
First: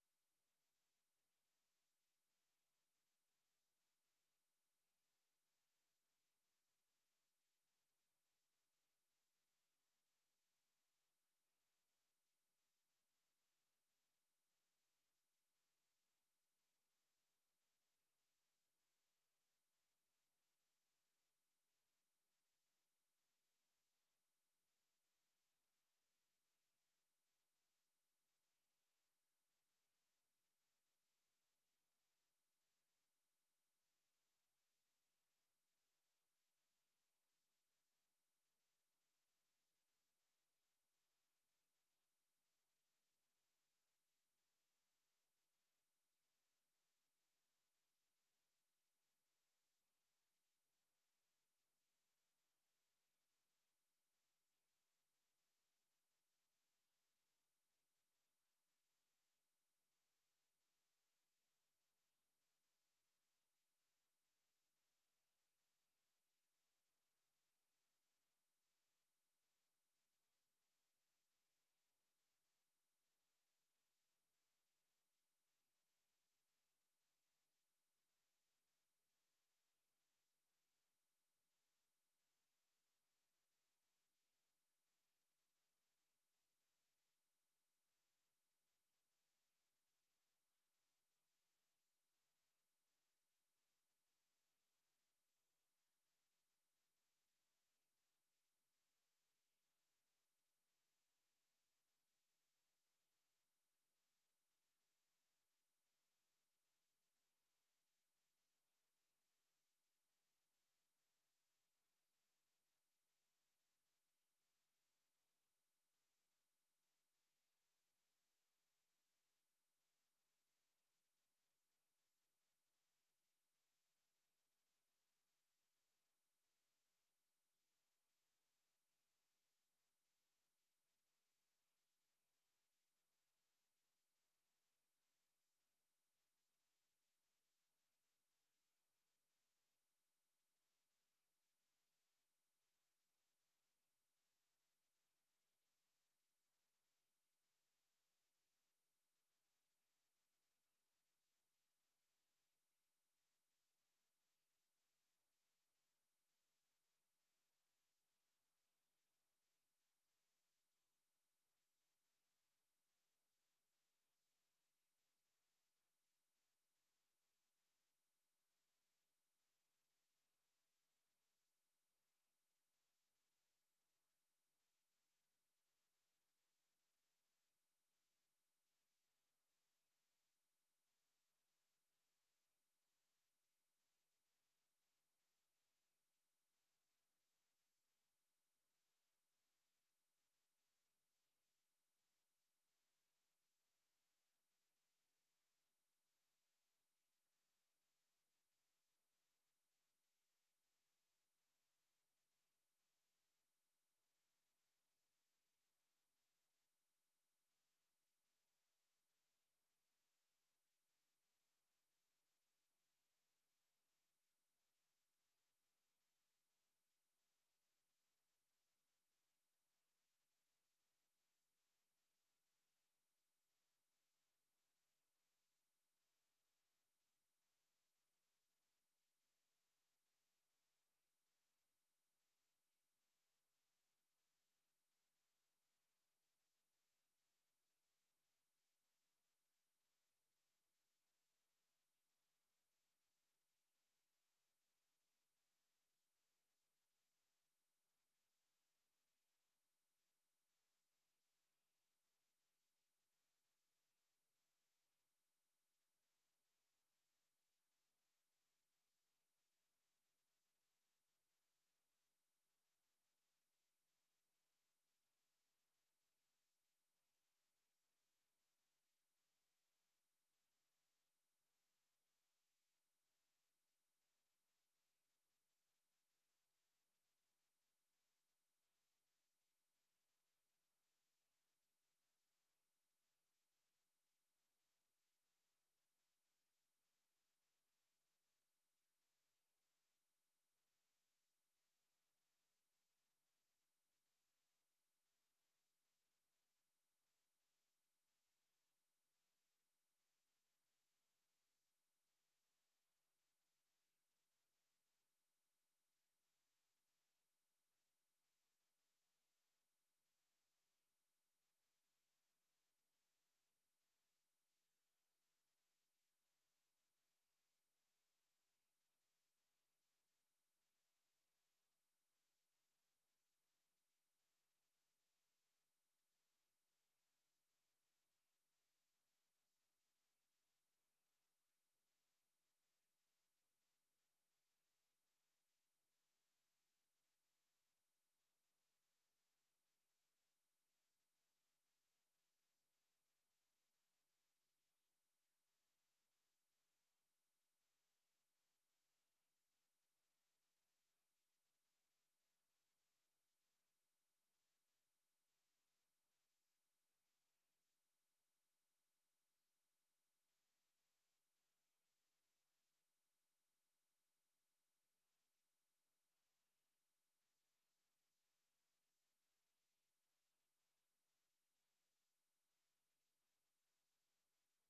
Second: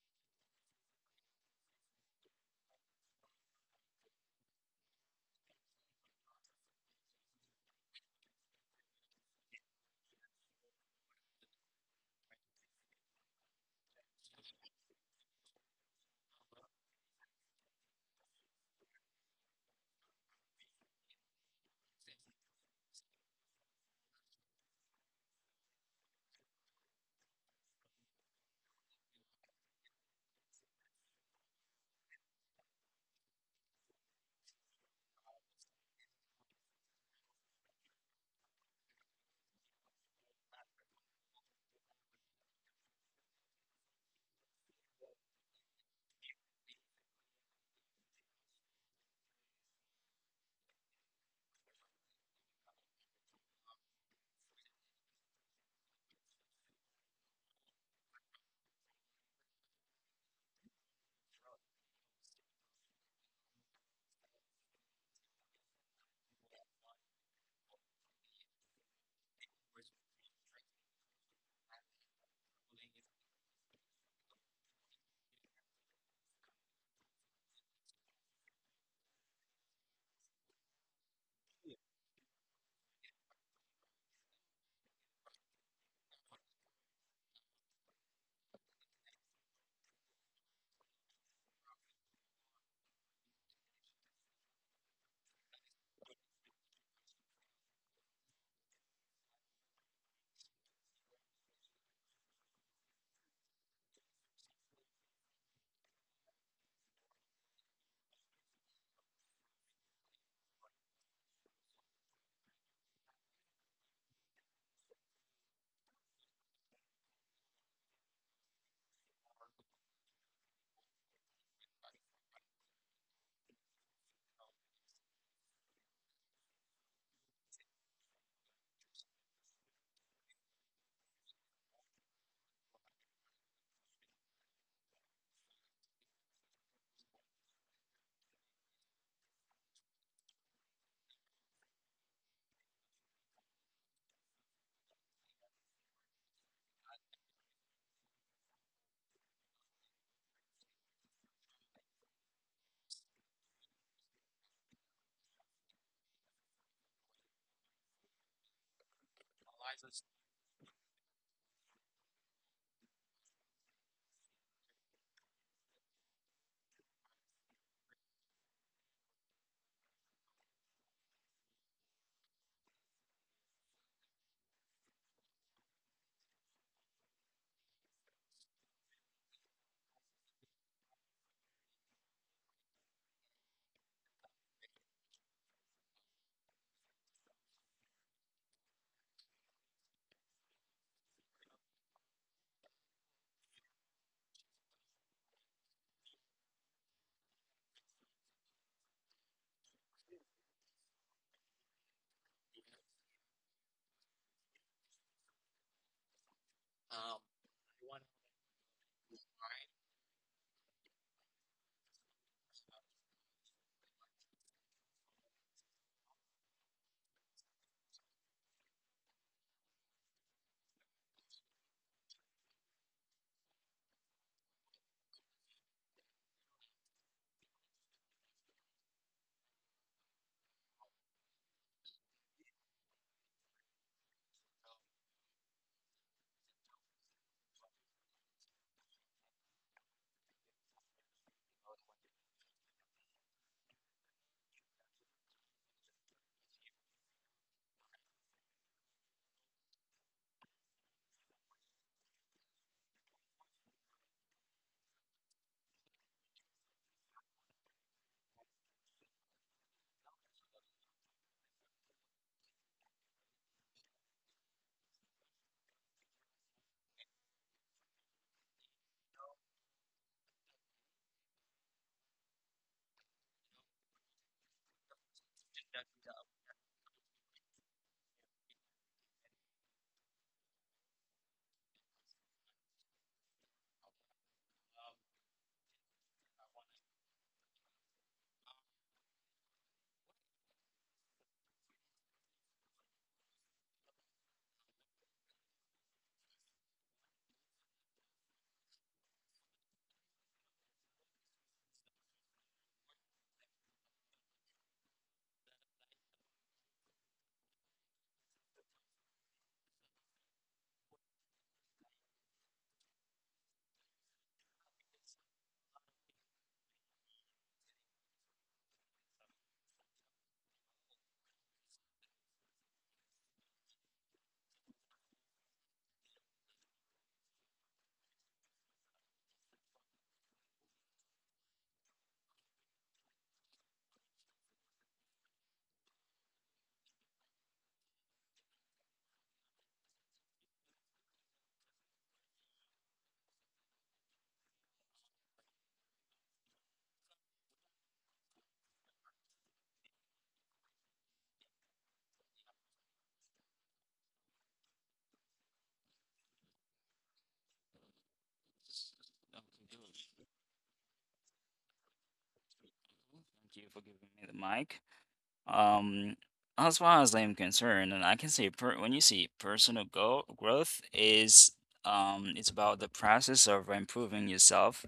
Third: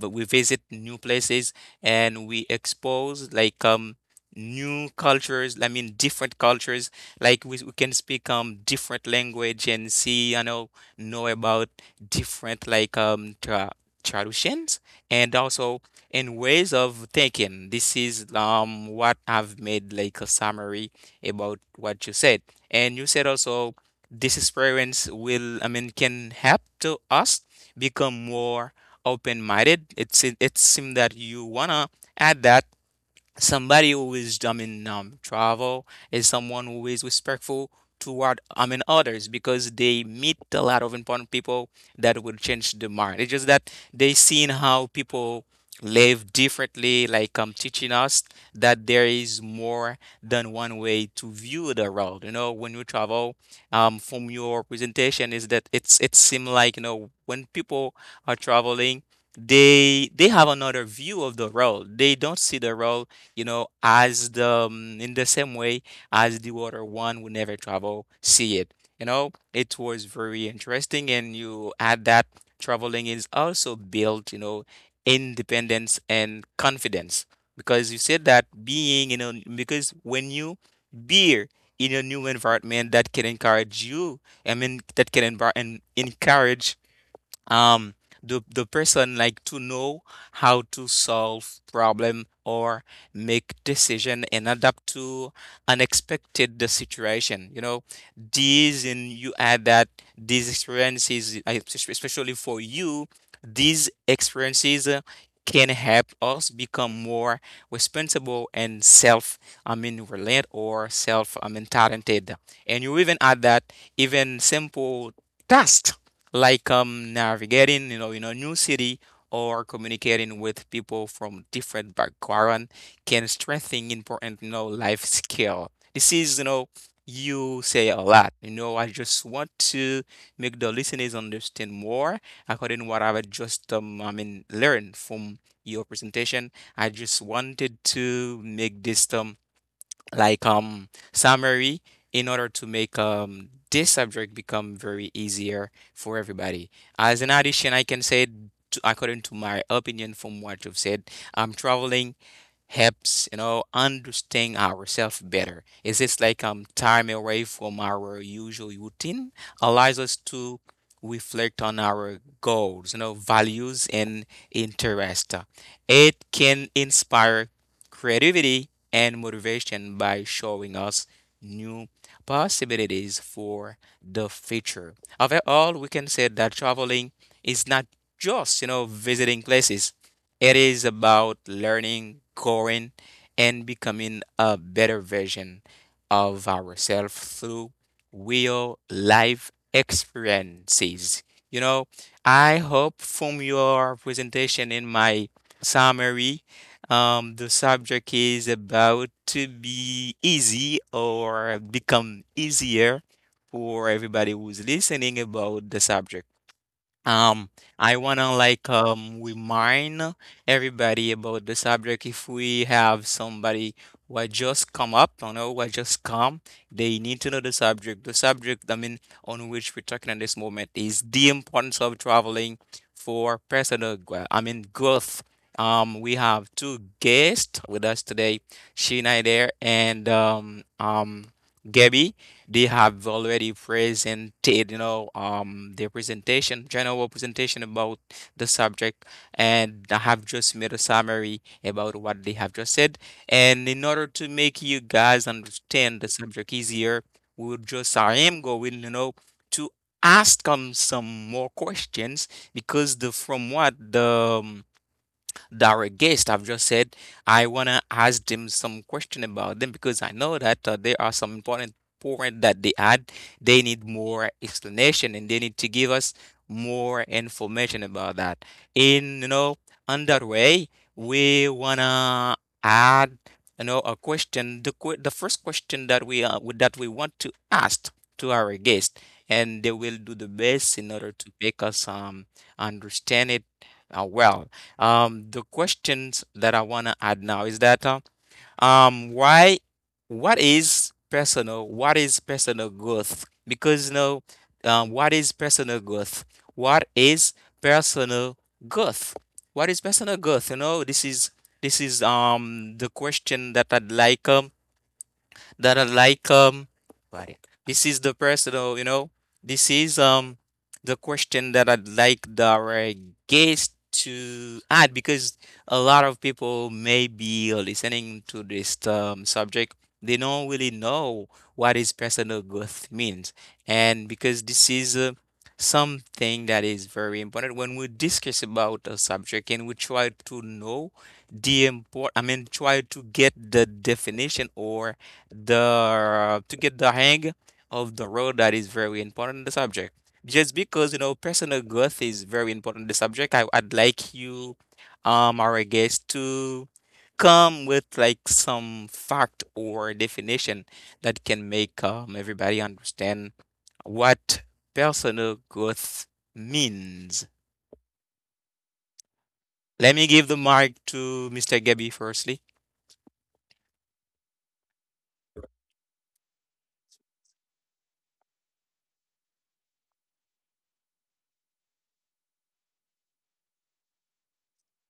but we visit new places and we expose like new cultures, I mean different cultures, like we can speak different language and see, you know about different like traditions and also in ways of thinking. This is what I've made like a summary about what you said, and you said also this experience will I mean can help to us become more open-minded. It's it seems that you wanna add that somebody who is I mean travel is someone who is respectful toward I mean others because they meet a lot of important people that will change the mind. It's just that they seen how people live differently, like teaching us that there is more than one way to view the world. You know, when you travel, from your presentation is that it's it seems like, you know, when people are traveling, they have another view of the world. They don't see the world, you know, as the in the same way as the water one will never travel, see it. It was very interesting, and you add that traveling is also built, independence and confidence because you said that being, because when you be in a new environment that can encourage you, I mean, that can encourage um the person like to know how to solve problem or make decision and adapt to unexpected the situation, these, and you add that these experiences, especially for you, these experiences can help us become more responsible and self, I mean, reliant or self, I mean, talented. And you even add that even simple tasks like navigating, in a new city or communicating with people from different background can strengthen important, life skill. This is, you say a lot. I just want to make the listeners understand more according to what I've just, I mean, learned from your presentation. I just wanted to make this like summary in order to make this subject become very easier for everybody. As an addition, I can say, to, according to my opinion from what you've said, I'm traveling helps, understand ourselves better. It's just like time away from our usual routine allows us to reflect on our goals, values and interest. It can inspire creativity and motivation by showing us new possibilities for the future. After all, we can say that traveling is not just, visiting places. It is about learning, growing, and becoming a better version of ourselves through real life experiences. You know, I hope from your presentation in my summary, the subject is about to be easy or become easier for everybody who's listening about the subject. Um, I wanna like remind everybody about the subject. If we have somebody who had just come up, who had just come, they need to know the subject. The subject, I mean, on which we're talking at this moment is the importance of traveling for personal, I mean, growth. We have two guests with us today, Sheena there and Gabby. They have already presented, their presentation, general presentation about the subject, and I have just made a summary about what they have just said. And in order to make you guys understand the subject easier, we'll just, I am going, to ask them some more questions, because the from what the direct guest. I've just said I wanna ask them some question about them because I know that there are some important point that they add. They need more explanation and they need to give us more information about that. In, on that way, we wanna add, a question. The first question that we, want to ask to our guest, and they will do the best in order to make us understand it, well. The questions that I want to add now is that, why, what is personal? What is personal growth? Because, what is personal growth? What is personal growth? What is personal growth? This is the question that I'd like, that are like, right. This is the personal, this is the question that I'd like our guest to add, because a lot of people may be listening to this, subject, they don't really know what is personal growth means. And because this is, something that is very important when we discuss about a subject and we try to know the, import I mean, try to get the definition or the to get the hang of the role that is very important in the subject. Just because, personal growth is very important in the subject, I'd like you, our guest, to come with like some fact or definition that can make, everybody understand what personal growth means. Let me give the mic to Mr. Gabby firstly. Thank you for giving me the mic. Um, as far as I'm concerned, and I can say per when you see personal go growth is, it's about the process of improving yourself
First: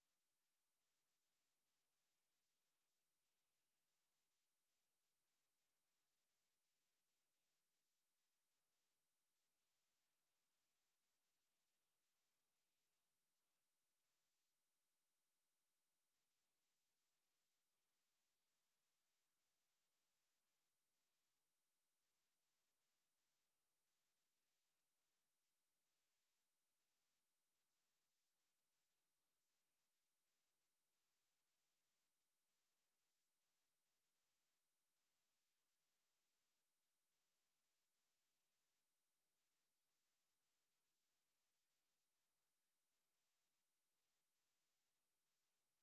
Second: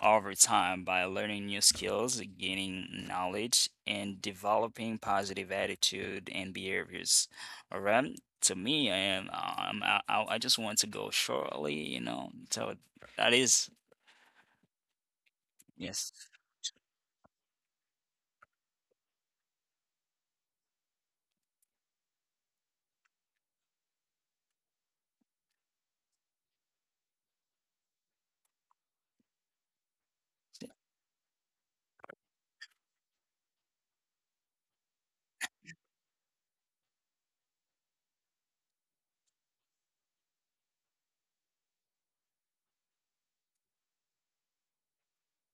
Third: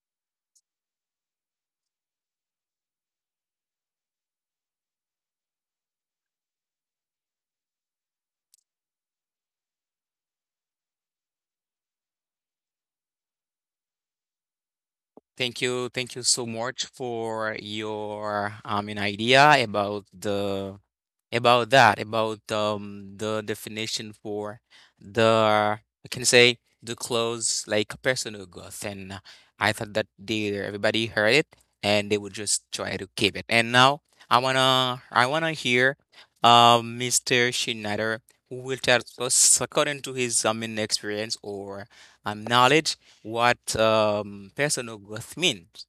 over time by learning new skills, gaining knowledge, and developing positive attitude and behaviors. All right. To me, I am I just want to go shortly, you know. So that is Thank you. Thank you yes. so much for your, an idea about the about that, about the definition for the I can say the clothes like personal growth, and I thought that they everybody heard it and they would just try to keep it. And now I wanna hear Mr. Schneider who will tell us according to his, I mean, experience or knowledge what personal growth means.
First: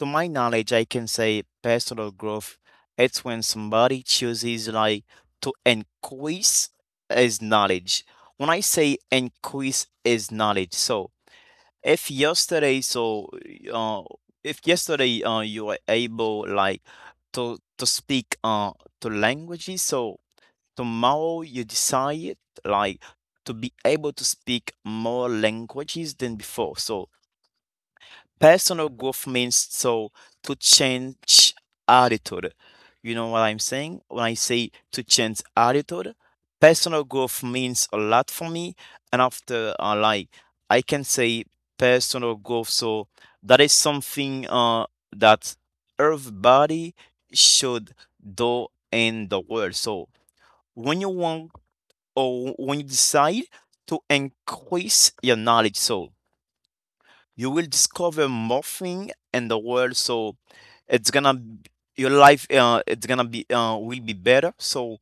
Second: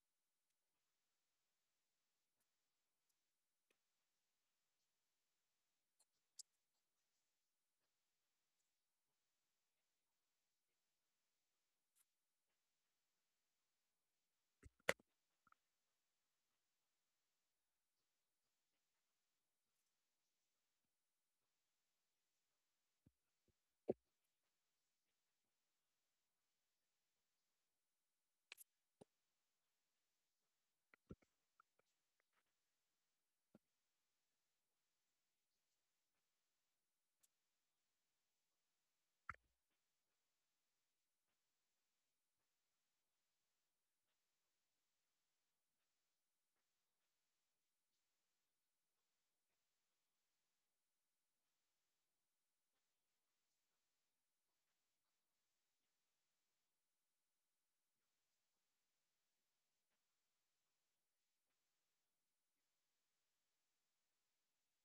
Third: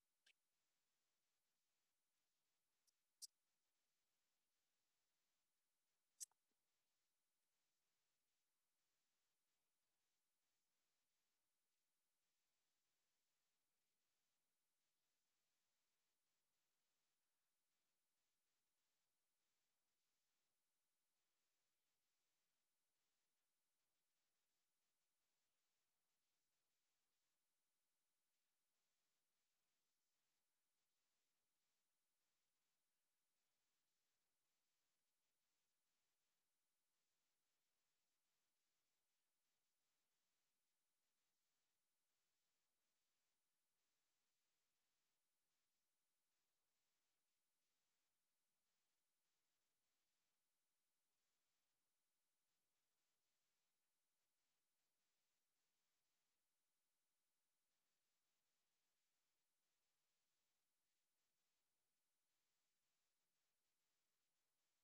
To my knowledge, I can say personal growth. It's when somebody chooses like to increase his knowledge. When I say increase his knowledge, so if yesterday so uh if yesterday you were able like to speak two languages, so tomorrow you decide like to be able to speak more languages than before, so personal growth means, so to change attitude. You know what I'm saying? When I say to change attitude, personal growth means a lot for me. And after like I can say personal growth, so that is something that everybody should do in the world. So when you want, or when you decide to increase your knowledge, so you will discover more thing in the world, so it's gonna b- your life, it's gonna be will be better. So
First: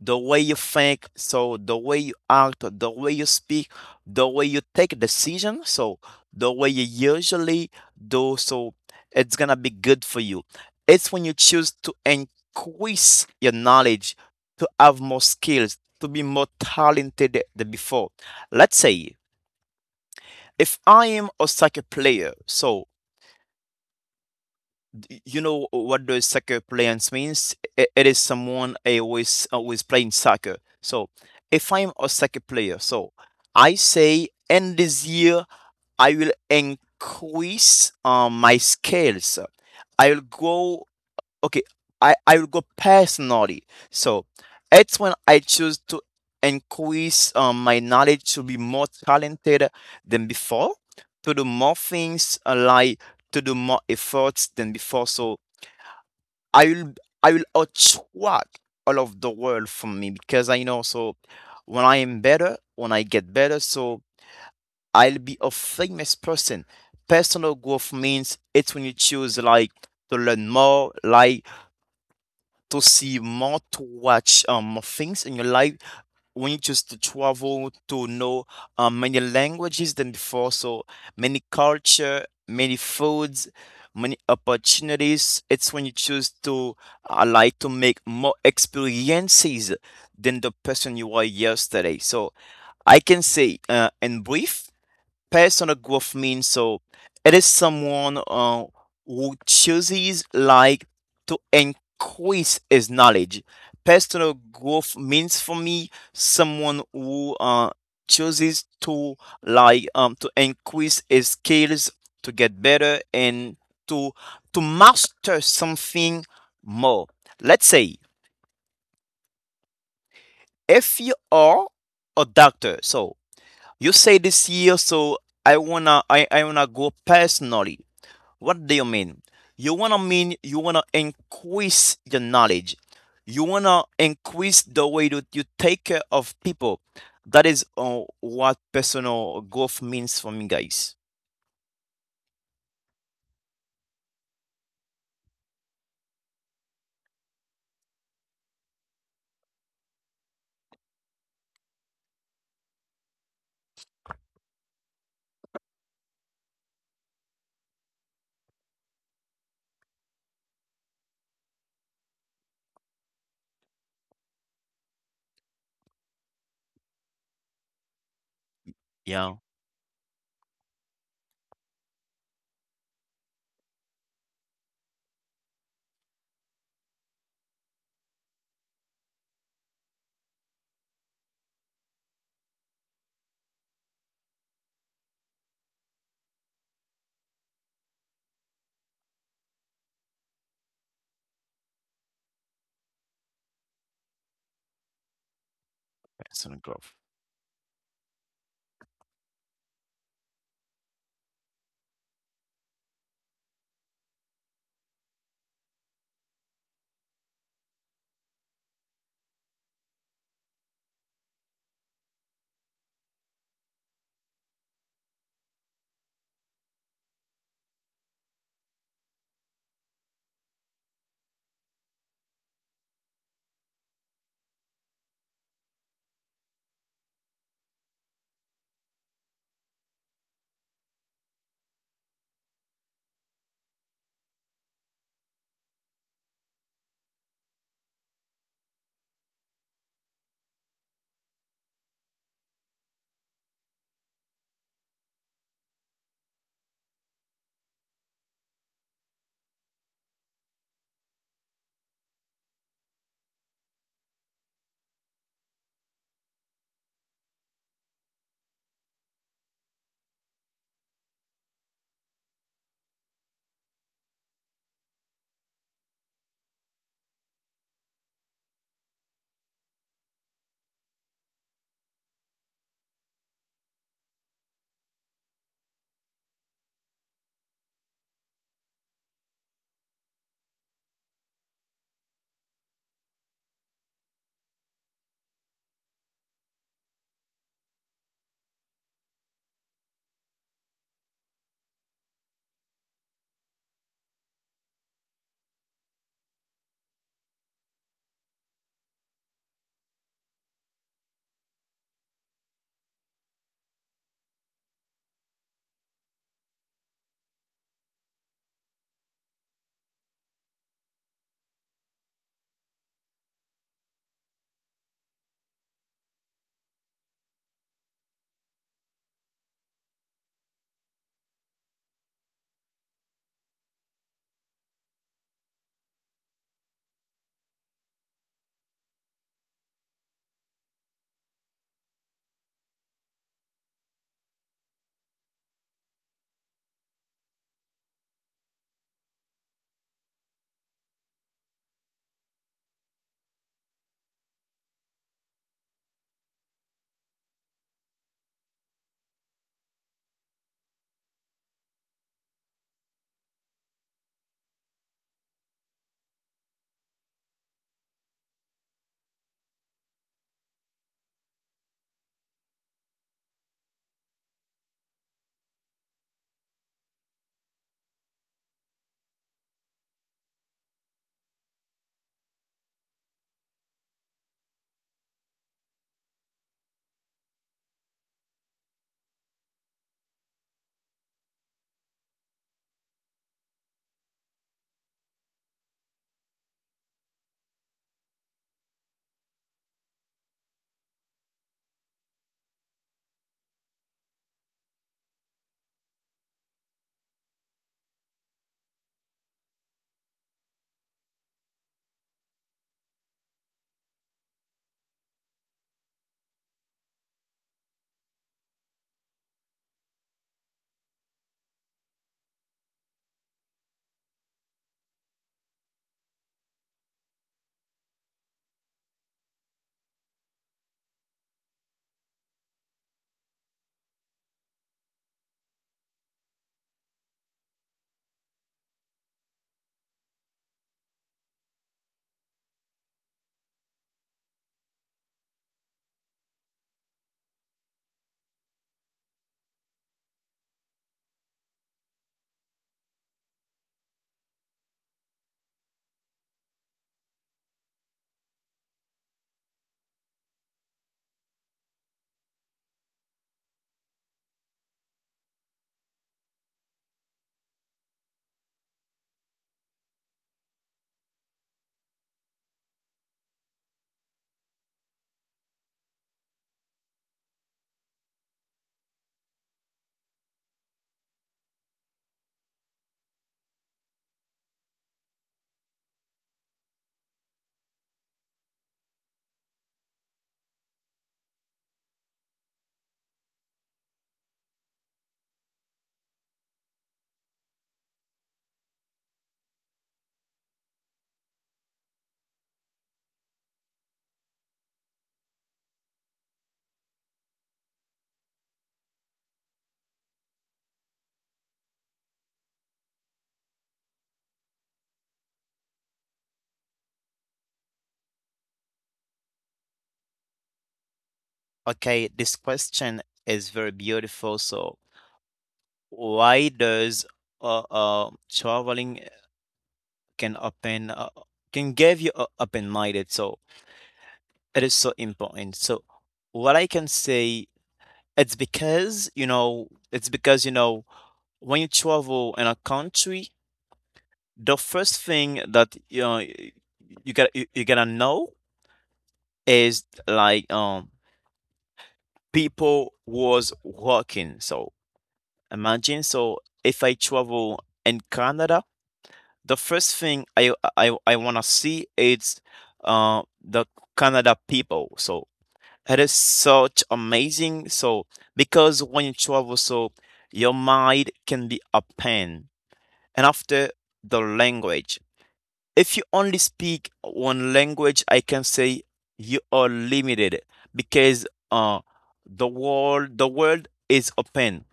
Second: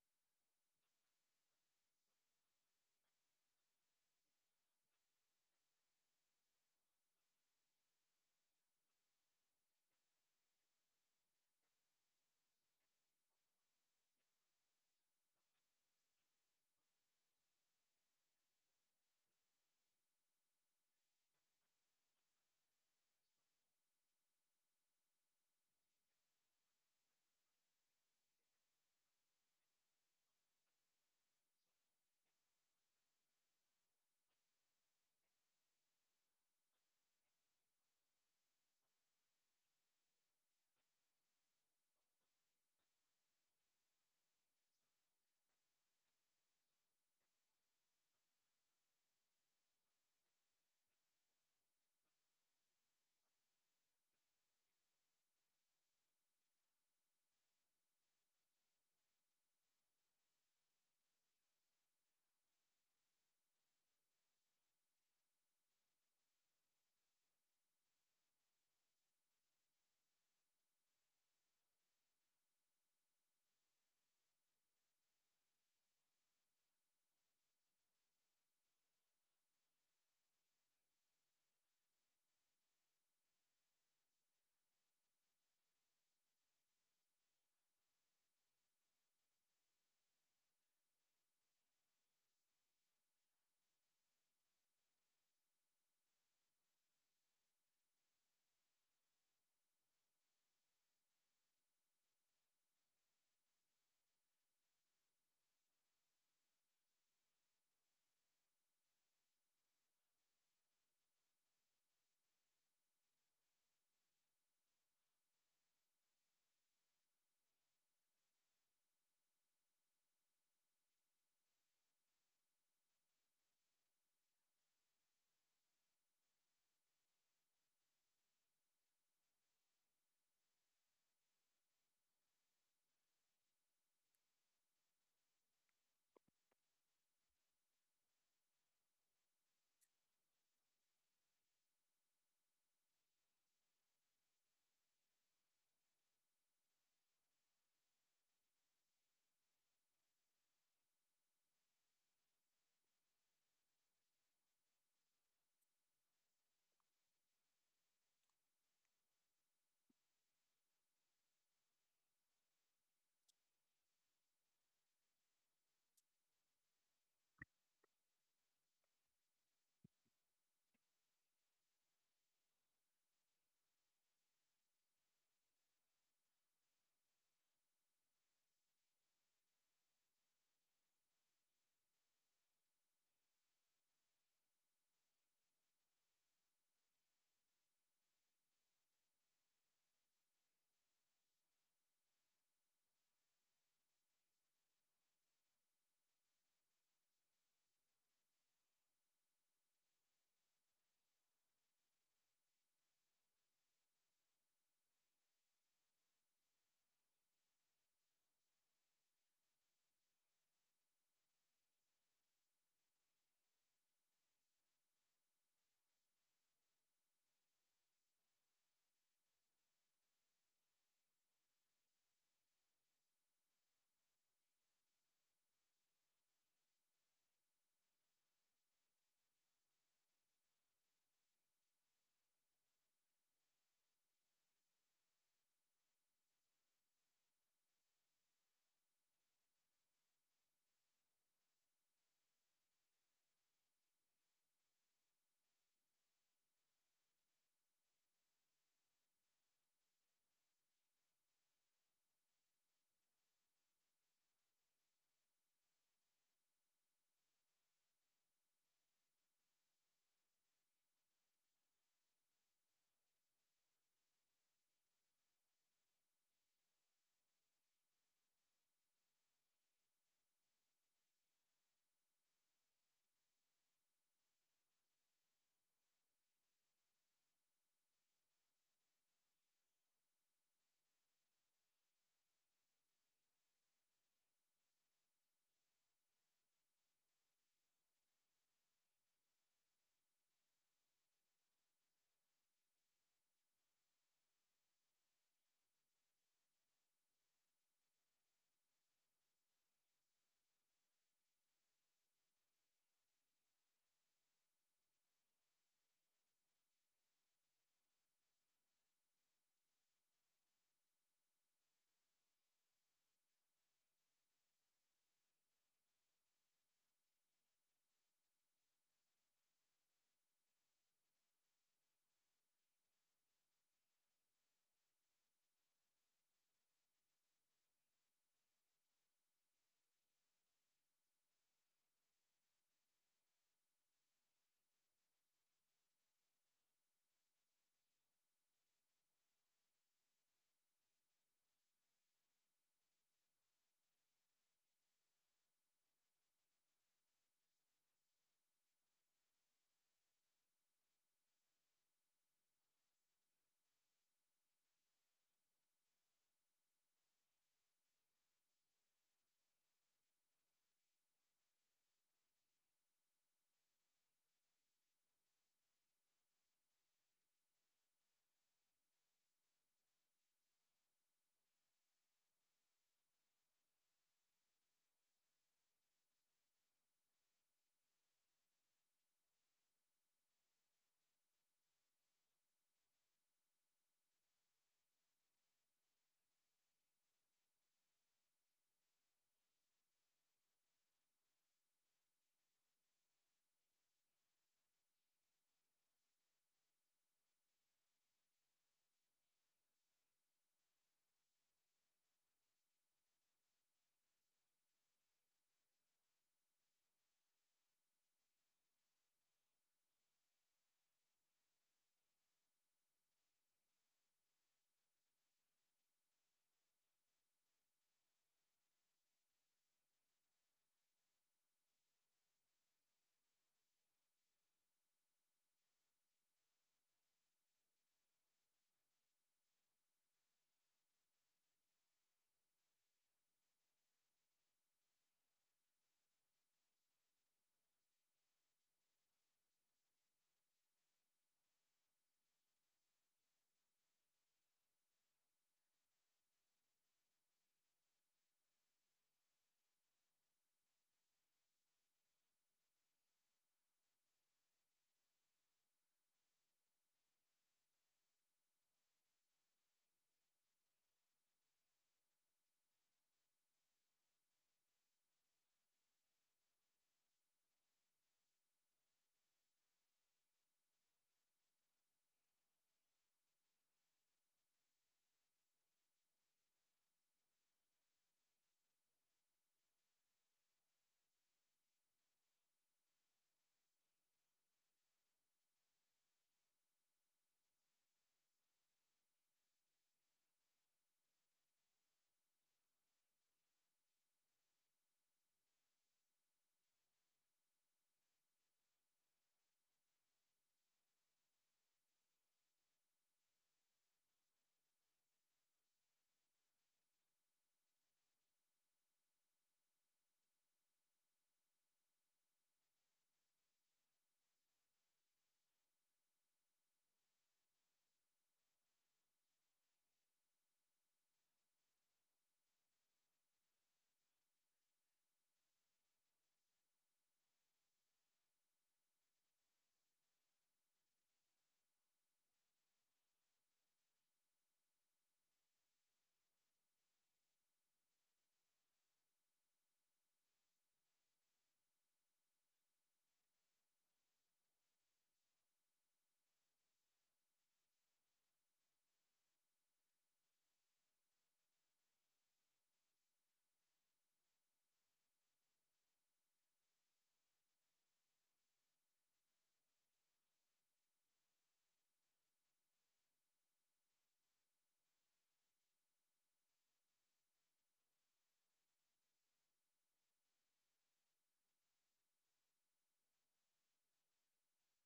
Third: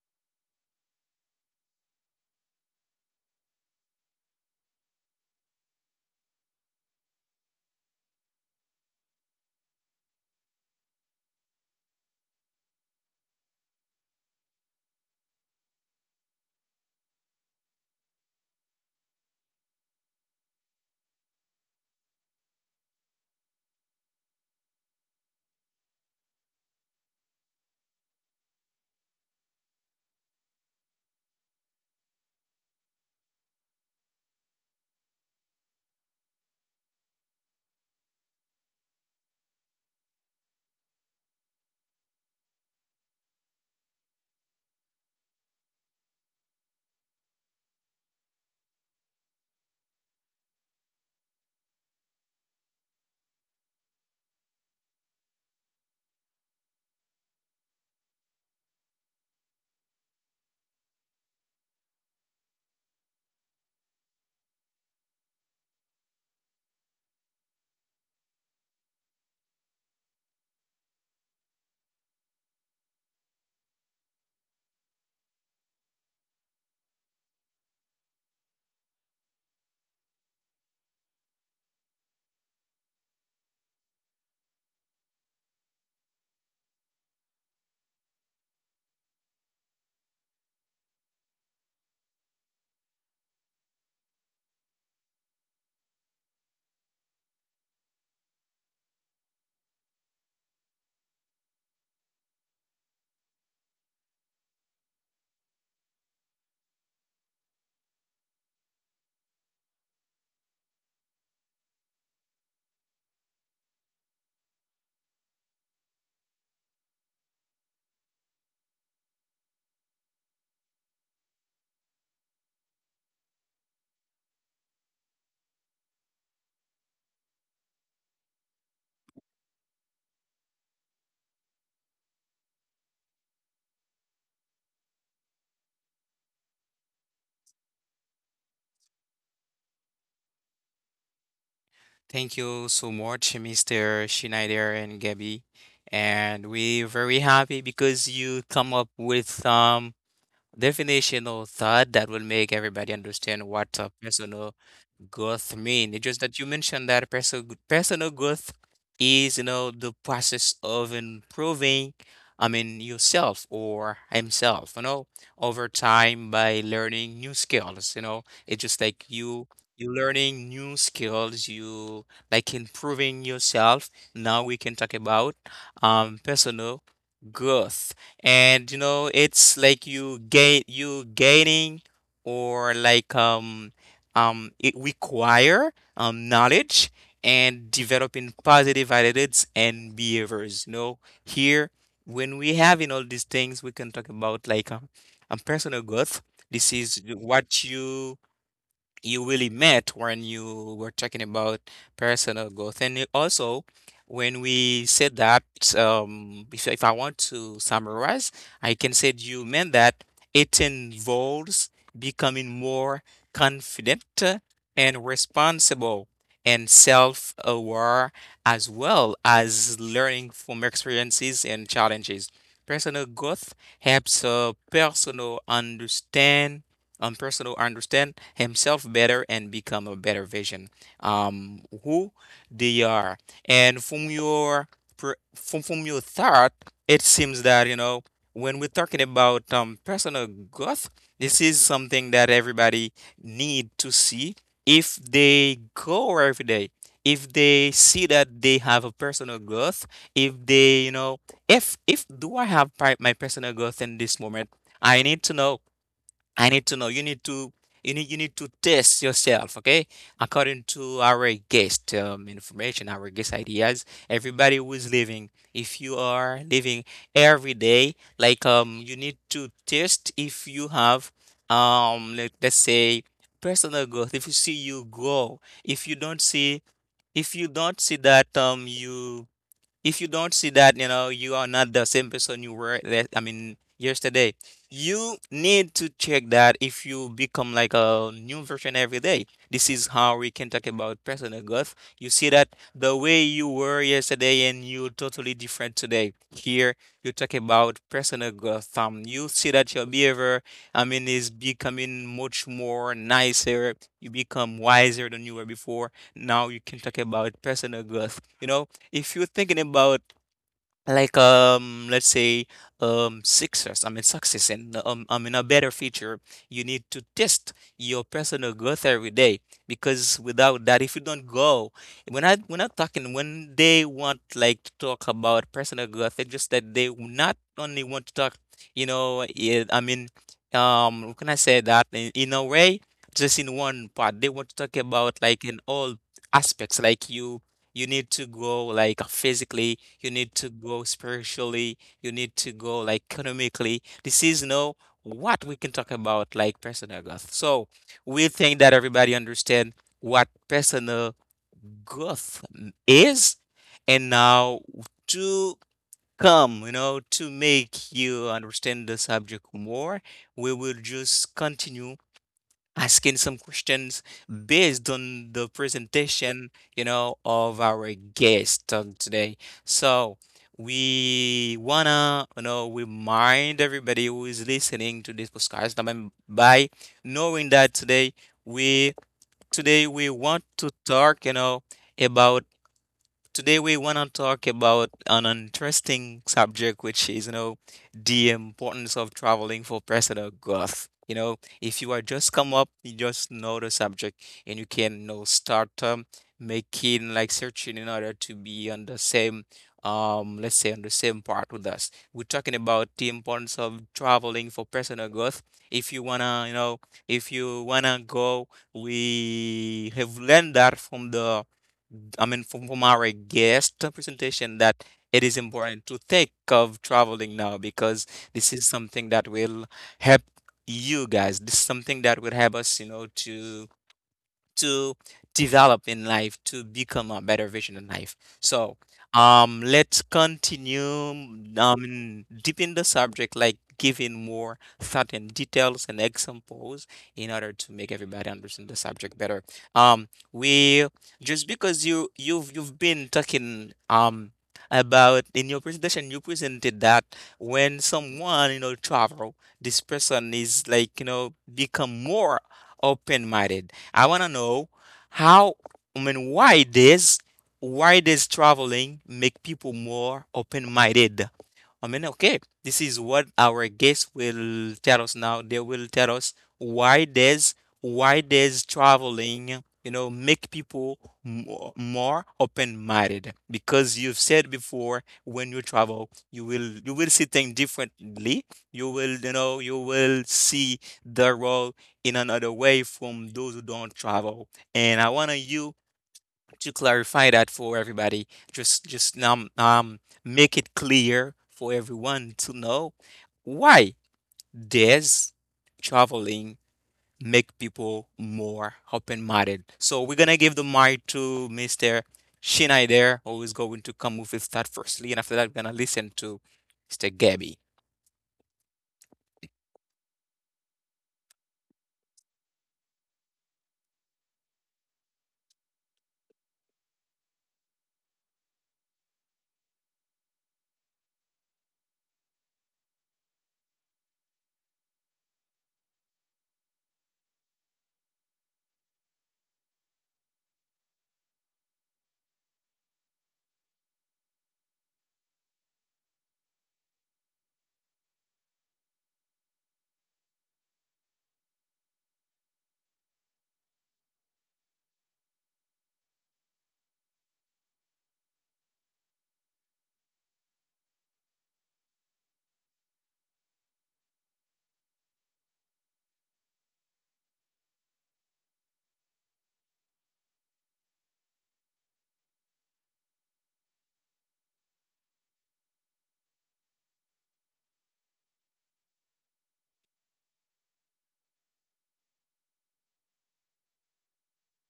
the way you think, so the way you act, the way you speak, the way you take decision, so the way you usually do, so it's gonna be good for you. It's when you choose to increase your knowledge, to have more skills, to be more talented than before. Let's say if I am a soccer player, so you know what the soccer players means? It is someone always playing soccer. So if I'm a soccer player, so I say in this year I will increase my skills. I will go okay. I will go personally. So it's when I choose to increase my knowledge, to be more talented than before, to do more things, like to do more efforts than before. So I will I will attract all of the world from me, because I know so when I am better, when I get better, so I'll be a famous person. Personal growth means, it's when you choose like to learn more, like to see more, to watch more things in your life. We need just to travel to know many languages than before, so many culture, many foods, many opportunities. It's when you choose to like to make more experiences than the person you were yesterday. So I can say, in brief, personal growth means, so it is someone who chooses like to increase his knowledge. Personal growth means for me someone who chooses to, like to increase his skills, to get better, and to to master something more. Let's say if you are a doctor, so you say this year, so I wanna go personally. What do you mean? You wanna mean, you wanna increase your knowledge. You wanna increase the way that you take care of people. That is what personal growth means for me, guys. Thank you so much, Mr. Schneider and Gabby. And we're very happy because you come up with some definitional thought that will make everybody understand what a personal growth mean. It's just that you mentioned that personal growth is, the process of improving, I mean, yourself or himself, over time by learning new skills. It's just like Yeah, you learning new skills, you like improving yourself. Now we can talk about personal growth. And, it's like you gaining or like it require knowledge and developing positive attitudes and behaviors. Here when we having all these things, we can talk about like personal growth. personal This growth. is what you really met when you were talking about personal growth. And it also, when we said that, if I want to summarize, I can say you meant that it involves becoming more confident, and responsible and self-aware, as well as learning from experiences and challenges. Personal growth helps a personal understand, person to understand himself better and become a better vision, who they are. And from your, from your thought, it seems that, when we're talking about, personal growth, this is something that everybody need to see if they go every day. If they see that they have a personal growth, if they, if do I have my personal growth in this moment, I need to know, I need to know. You need to, you need to test yourself, okay? According to our guest, information, our guest ideas, everybody who is living, if you are living every day, like, you need to test if you have, let's say, personal growth. If you see you grow, if you don't see, if you don't see that, you, if you don't see that, you are not the same person you were, I mean, yesterday. You need to check that if you become like a new version every day. This is how we can talk about personal growth. You see that the way you were yesterday and you totally different today. Here, you talk about personal growth. You see that your behavior, I mean, is becoming much more nicer. You become wiser than you were before. Now you can talk about personal growth. If you're thinking about like, let's say, success, I mean, success and, I mean, a better future, you need to test your personal growth every day, because without that, if you don't go, when I when I'm talking, when they want like to talk about personal growth, it's just that they not only want to talk, yeah, I mean, how can I say that in a way, just in one part they want to talk about like in all aspects, like you need to grow like physically, you need to grow spiritually, you need to grow like economically. This is no what we can talk about like personal growth. So we think that everybody understand what personal growth is, and now to come, to make you understand the subject more, we will just continue asking some questions based on the presentation, of our guest of today. So we wanna, remind everybody who is listening to this podcast, I by knowing that today we, want to talk, about, today we want to talk about an interesting subject, which is, the importance of traveling for personal growth. If you are just come up, you just know the subject, and you can, start, making like searching in order to be on the same, let's say on the same part with us. We're talking about the importance of traveling for personal growth. If you wanna, if you wanna go, we have learned that from the, I mean, from our guest presentation, that it is important to think of traveling now because this is something that will help you guys. This is something that will help us, to to develop in life to become a better version in life, so let's continue, deepen the subject like giving more thought and details and examples in order to make everybody understand the subject better. We just because you've been talking, about in your presentation you presented that when someone, travel, this person is like, become more open-minded. I want to know how, I mean, why does traveling make people more open-minded? I mean, okay, this is what our guests will tell us now. They will tell us why does traveling, make people more, more open-minded? Because you've said before, when you travel, you will see things differently. You will, you will see the world in another way from those who don't travel. And I want you to clarify that for everybody, just make it clear for everyone to know why does traveling make people more open-minded. So we're gonna give the mic to Mr. Shinai there, who is going to come with his thought firstly, and after that, we're gonna listen to Mr. Gabby. Okay, this question is very beautiful. So, why does traveling can open, can give you a open minded. So it is so important. So what I can say, it's because you know, when you travel in a country, the first thing that you know, you gotta know, is like people was working. So imagine, so if I travel in Canada, the first thing I wanna see is uh the Canada people. So it is such amazing. So because when you travel, so your mind can be a pen. And after, the language. If you only speak one language, I can say you are limited, because the world is open.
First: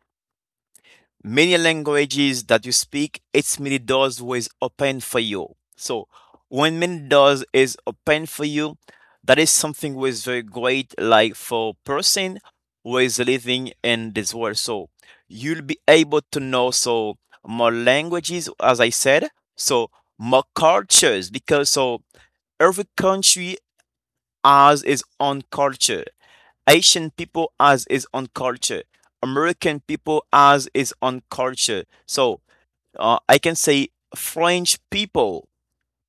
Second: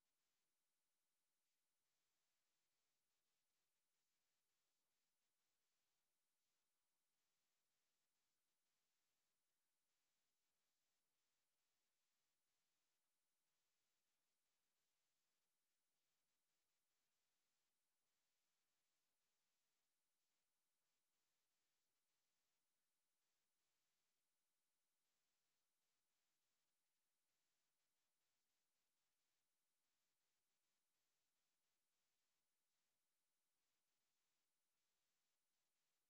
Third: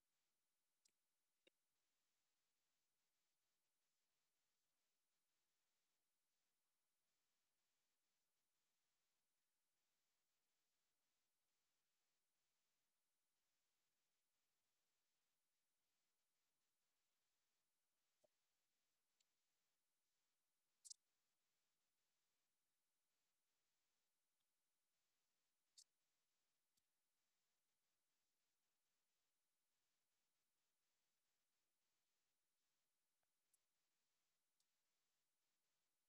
Many languages that you speak, it's many doors was open for you. So when many doors is open for you, that is something was very great, like for person who is living in this world. So you'll be able to know so more languages, as I said, so more cultures, because so every country has its own culture. Asian people has his own culture. American people has his own culture. So I can say French people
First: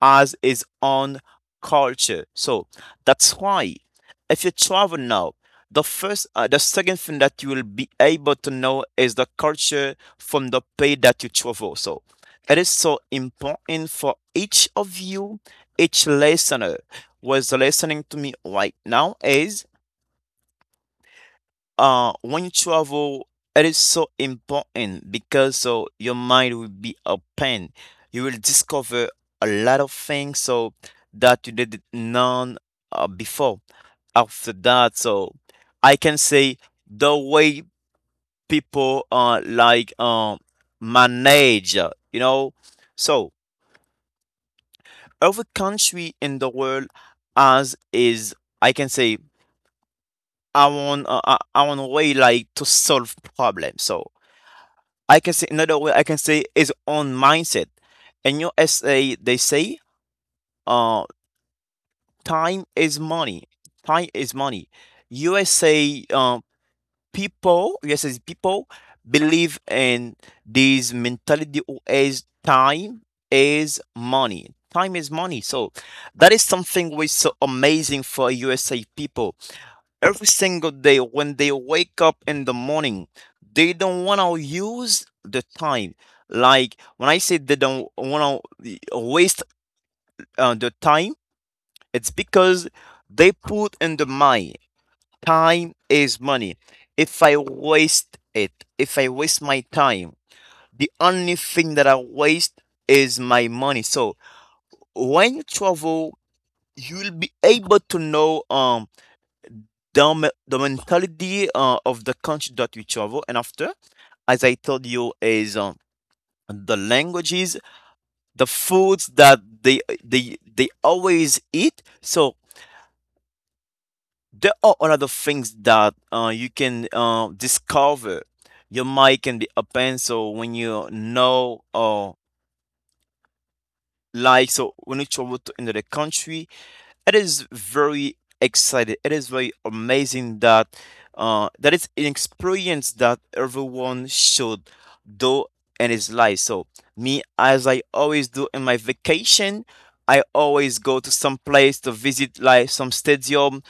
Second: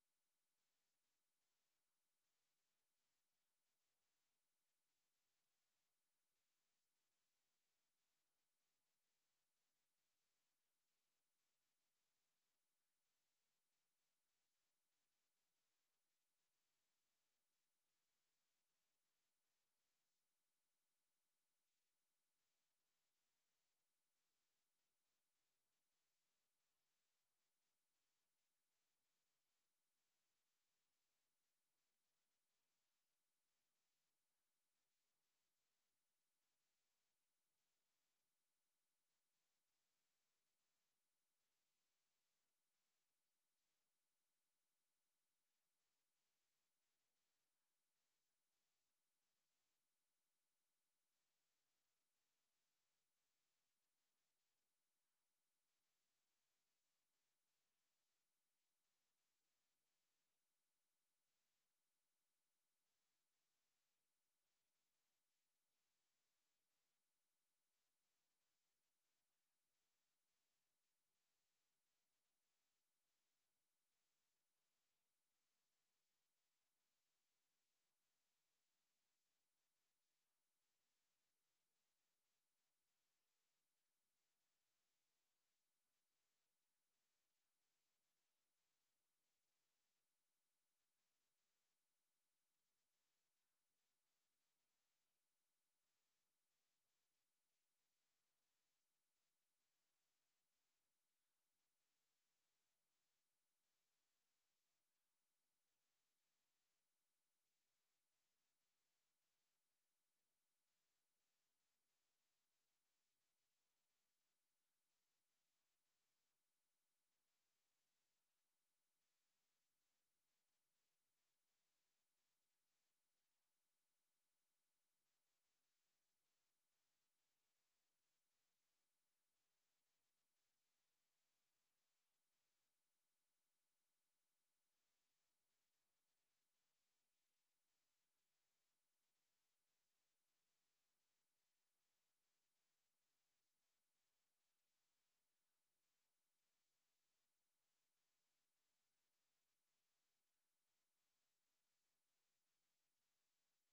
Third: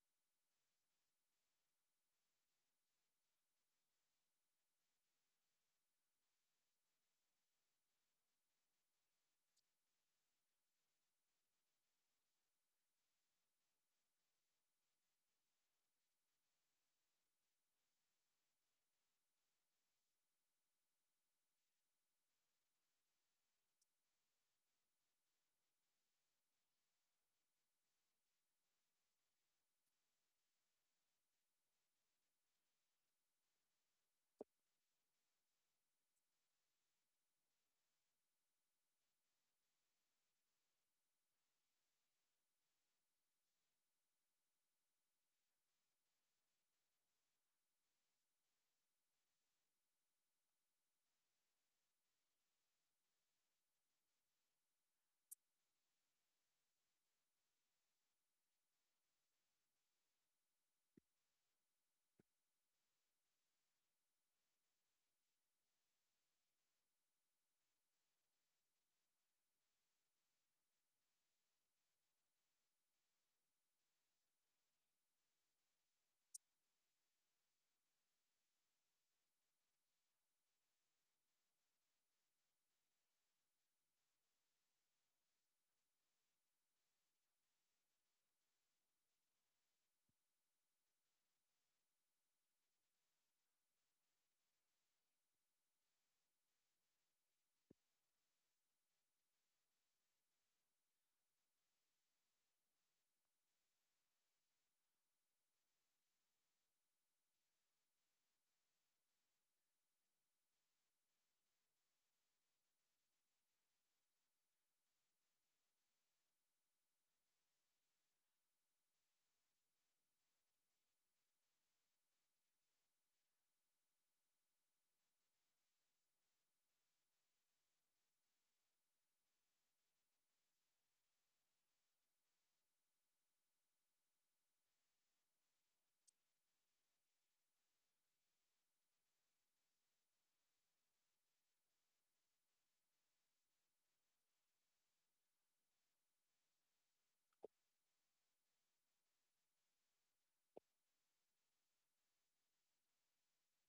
has his own culture. So that's why, if you travel now, the second thing that you will be able to know is the culture from the place that you travel. So it is so important for each of you, each listener who is listening to me right now, is when you travel, it is so important, because so your mind will be open, you will discover a lot of things so that you did none before. After that, so I can say, the way people like manage, you know, so every country in the world has is, I can say, I want way like to solve problems. So I can say, another way I can say is on mindset. In USA, they say, uh, time is money. Time is money. USA uh, people, USA people believe in this mentality, as time is money. Time is money. So that is something which is so amazing for USA people. Every single day when they wake up in the morning, they don't want to use the time, like when I say, they don't want to waste the time. It's because they put in the mind, time is money. If I waste it, if I waste my time, the only thing that I waste is my money. So when you travel, you'll be able to know the mentality of the country that we travel. And after, as I told you, is the languages, the foods that they always eat. So there are a lot of things that you can discover. Your mind can be open. So when you know, or like, so when you travel to another country. It is very exciting. It is very amazing that is an experience that everyone should do in his life. So me, as I always do in my vacation, I always go to some place to visit, like some stadium,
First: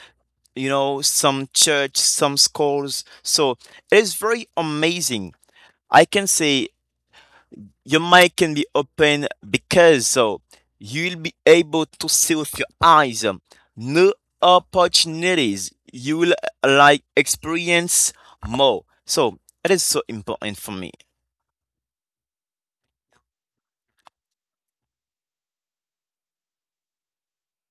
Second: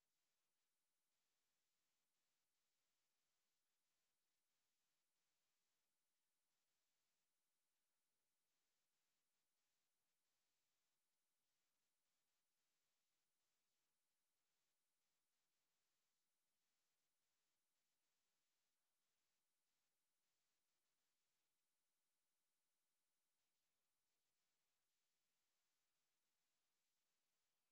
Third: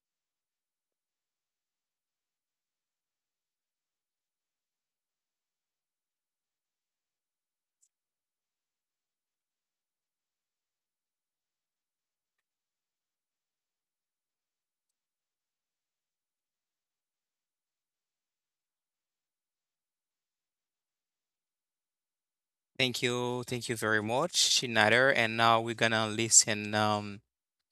you know, some church, some schools. So it is very amazing. I can say your mic can be open, because so you'll be able to see with your eyes new opportunities, you will like experience more, so it is so important for me. Thank you. Thank you very much, Schneider. And now we're gonna listen,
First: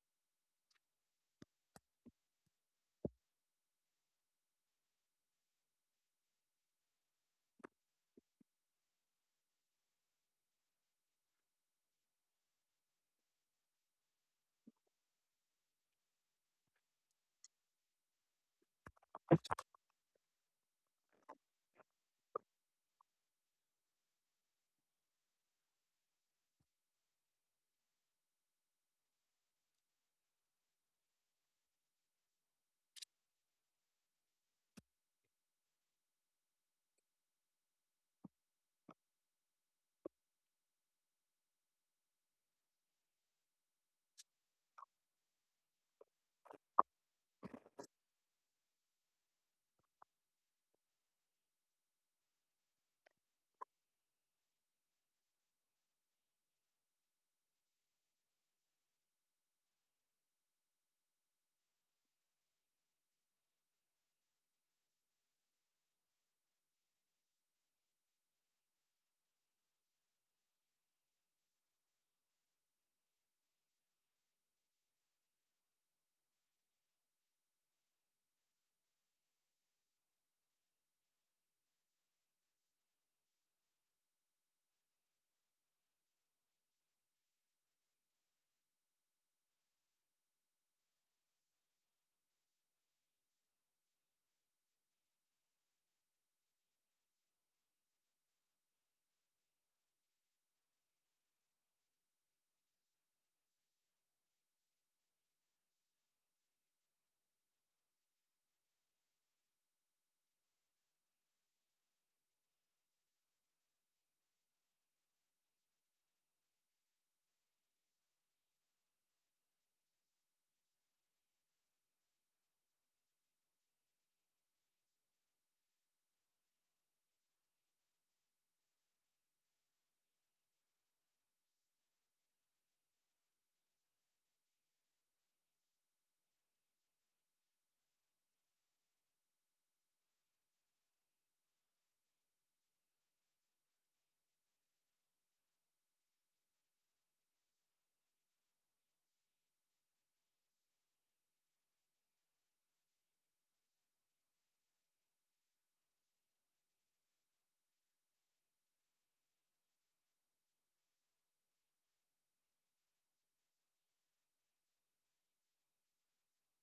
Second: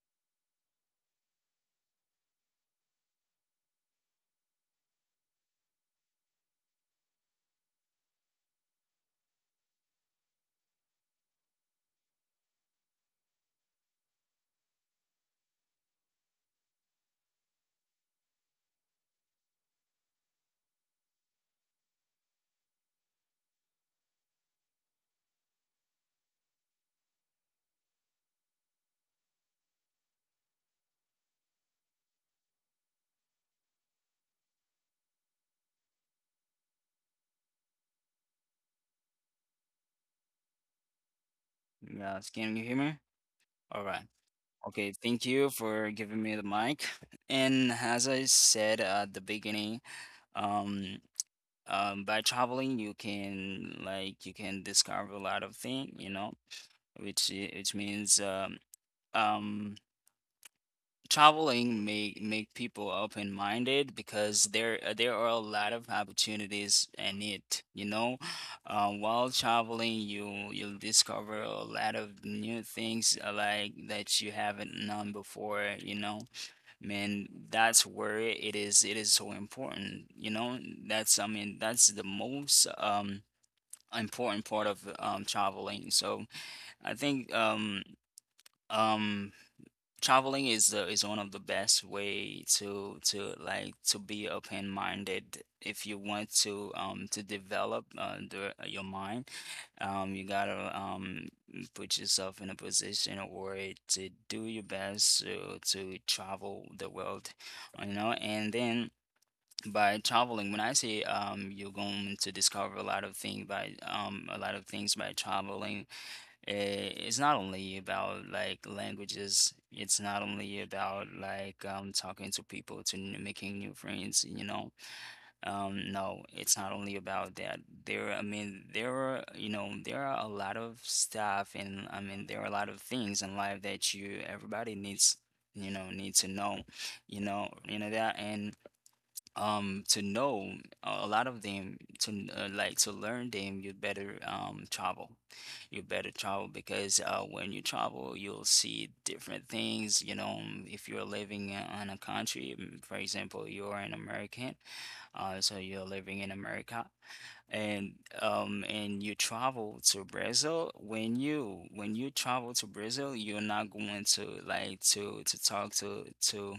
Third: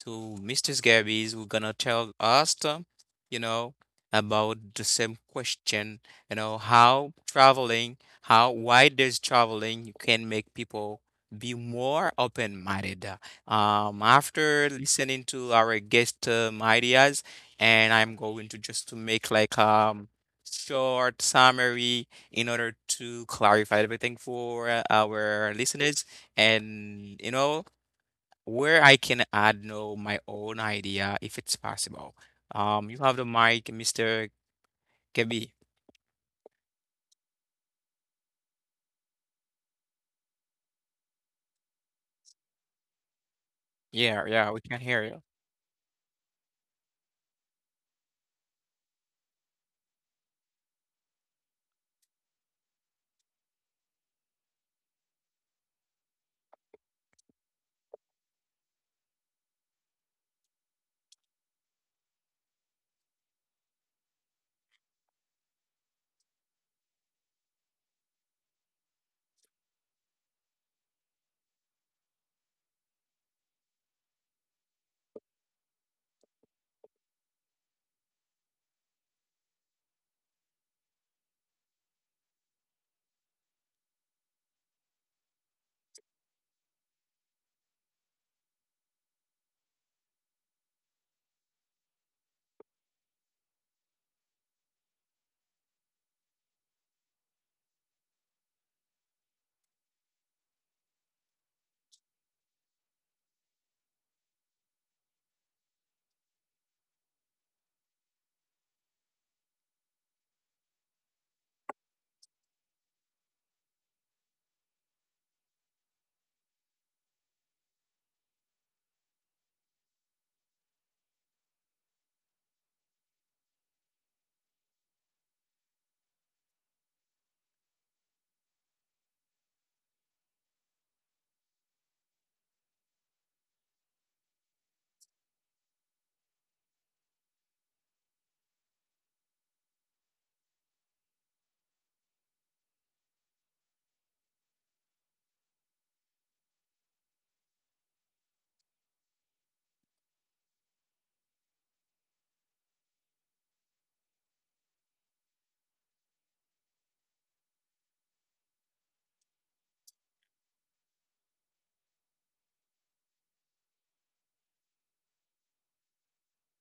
to Mrs. Gabby's, who's gonna tell us, you know, about the same question, how traveling, how why does traveling can make people be more open-minded. After listening to our guest, ideas, and I'm going to just to make like short summary in order to clarify everything for, our listeners, and, where I can add no my own idea if it's possible. You have the mic, Mr. Kebi. Yes. Can you hear me? All right. Yeah, yeah, we can Okay, hear you. thank you for giving me the mic. And as I said at the beginning, um, by traveling, you can like you can discover a lot of things, you know, which which means, um, traveling make make people open-minded because there are a lot of opportunities in it, you know. While traveling, you'll discover a lot of new things, like that you haven't known before, you know. Man, that's where it is so important, you know? That's, I mean, that's the most important part of traveling. So I think um traveling is, is one of the best way to like to be open-minded. If you want to develop, your mind, you gotta put yourself in a position or to do your best to travel the world, you know. And then by traveling, when I say, you're going to discover a lot of things by, a lot of things by traveling, it's not only about like languages, it's not only about like, talking to people to making new friends, you know. No, it's not only about that. There, I mean, there are, you know, there are a lot of stuff, and I mean there are a lot of things in life that you everybody needs, you know, need to know. You know, you know that. And to know, a lot of them to, like to learn them, you better travel. You better travel, because when you travel, you'll see different things, you know. If you're living in a country, for example, you're an American, so you're living in America. And and you travel to Brazil. When you travel to Brazil, you're not going to like to talk to,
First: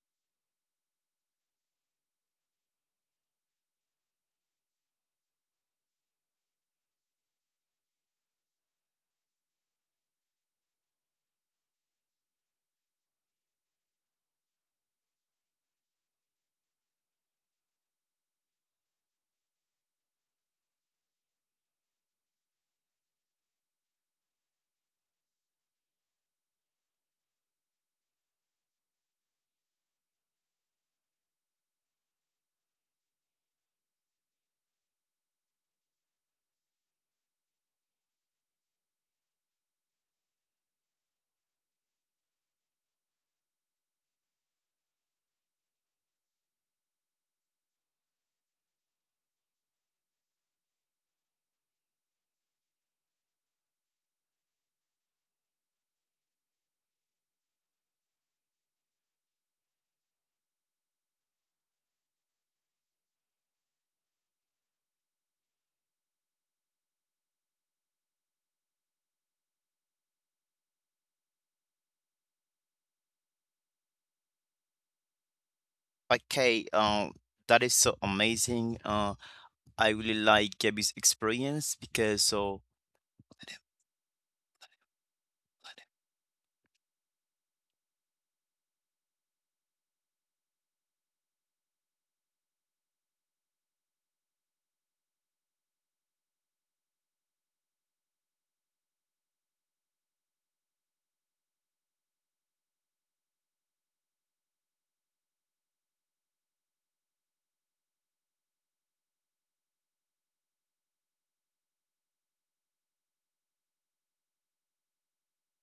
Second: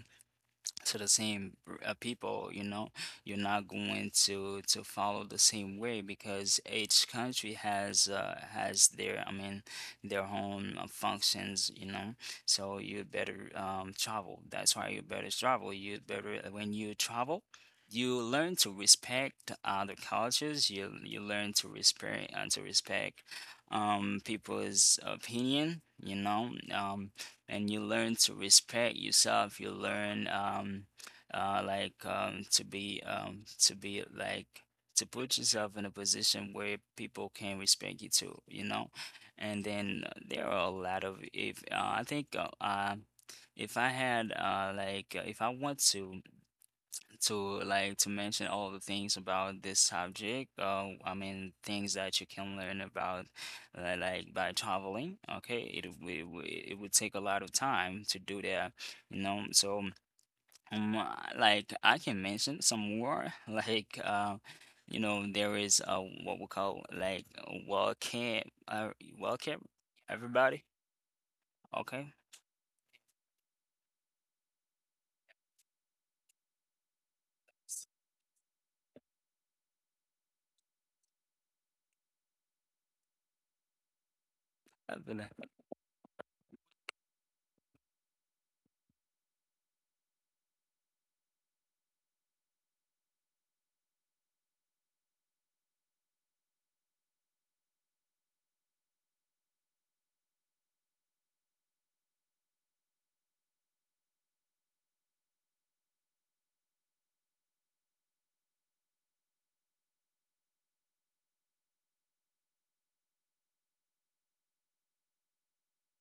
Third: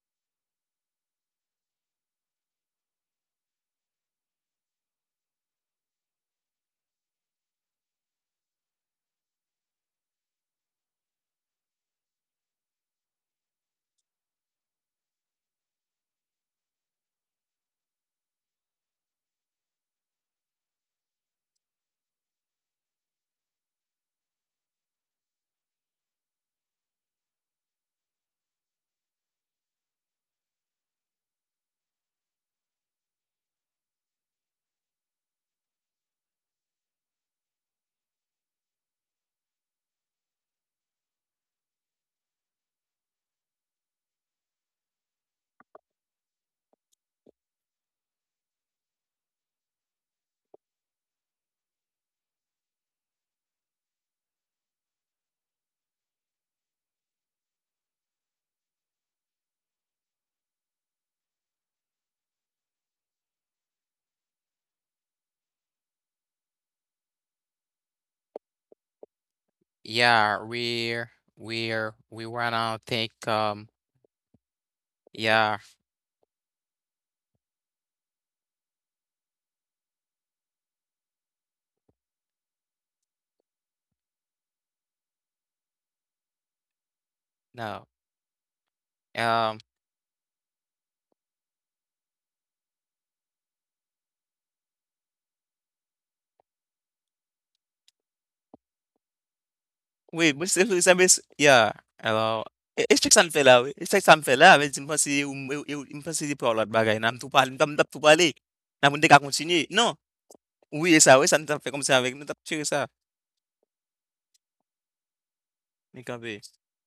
so the same, people, you know, you're not going to follow the same way, because each country has, has their, I mean, their own, functions, you know. So you better travel. That's why you better travel. You better, when you travel, you learn to respect other cultures, you learn to respect, and to respect people's opinion, you know. And you learn to respect yourself. You learn, to be like to put yourself in a position where people can respect you too. You know, and then there are a lot of if, I think if I had, if I want to like to mention all the things about this subject. I mean things that you can learn about, like by traveling. Okay, it would take a lot of time to do that, you know. So like I can mention some more like, you know there is what we call like a well camp, well camp, Yeah, everybody. we're Okay, we wanna think, yeah, Okay, that is so amazing, I really like Gabby's experience because so no. Um Oui, mwen se fè, sa mè, ya, alors, e e chèk sa m fè la, wè, e chèk sa m fè la, mwen di m panse, ou m e- e- ou- m panse di pou lot bagay, nan m tou pale, m tap tou pale, nan m de ka kontinye, non, oui, e sa, wè, sa m tap fè kom se avèk, m tap tire sa, mè kanpe.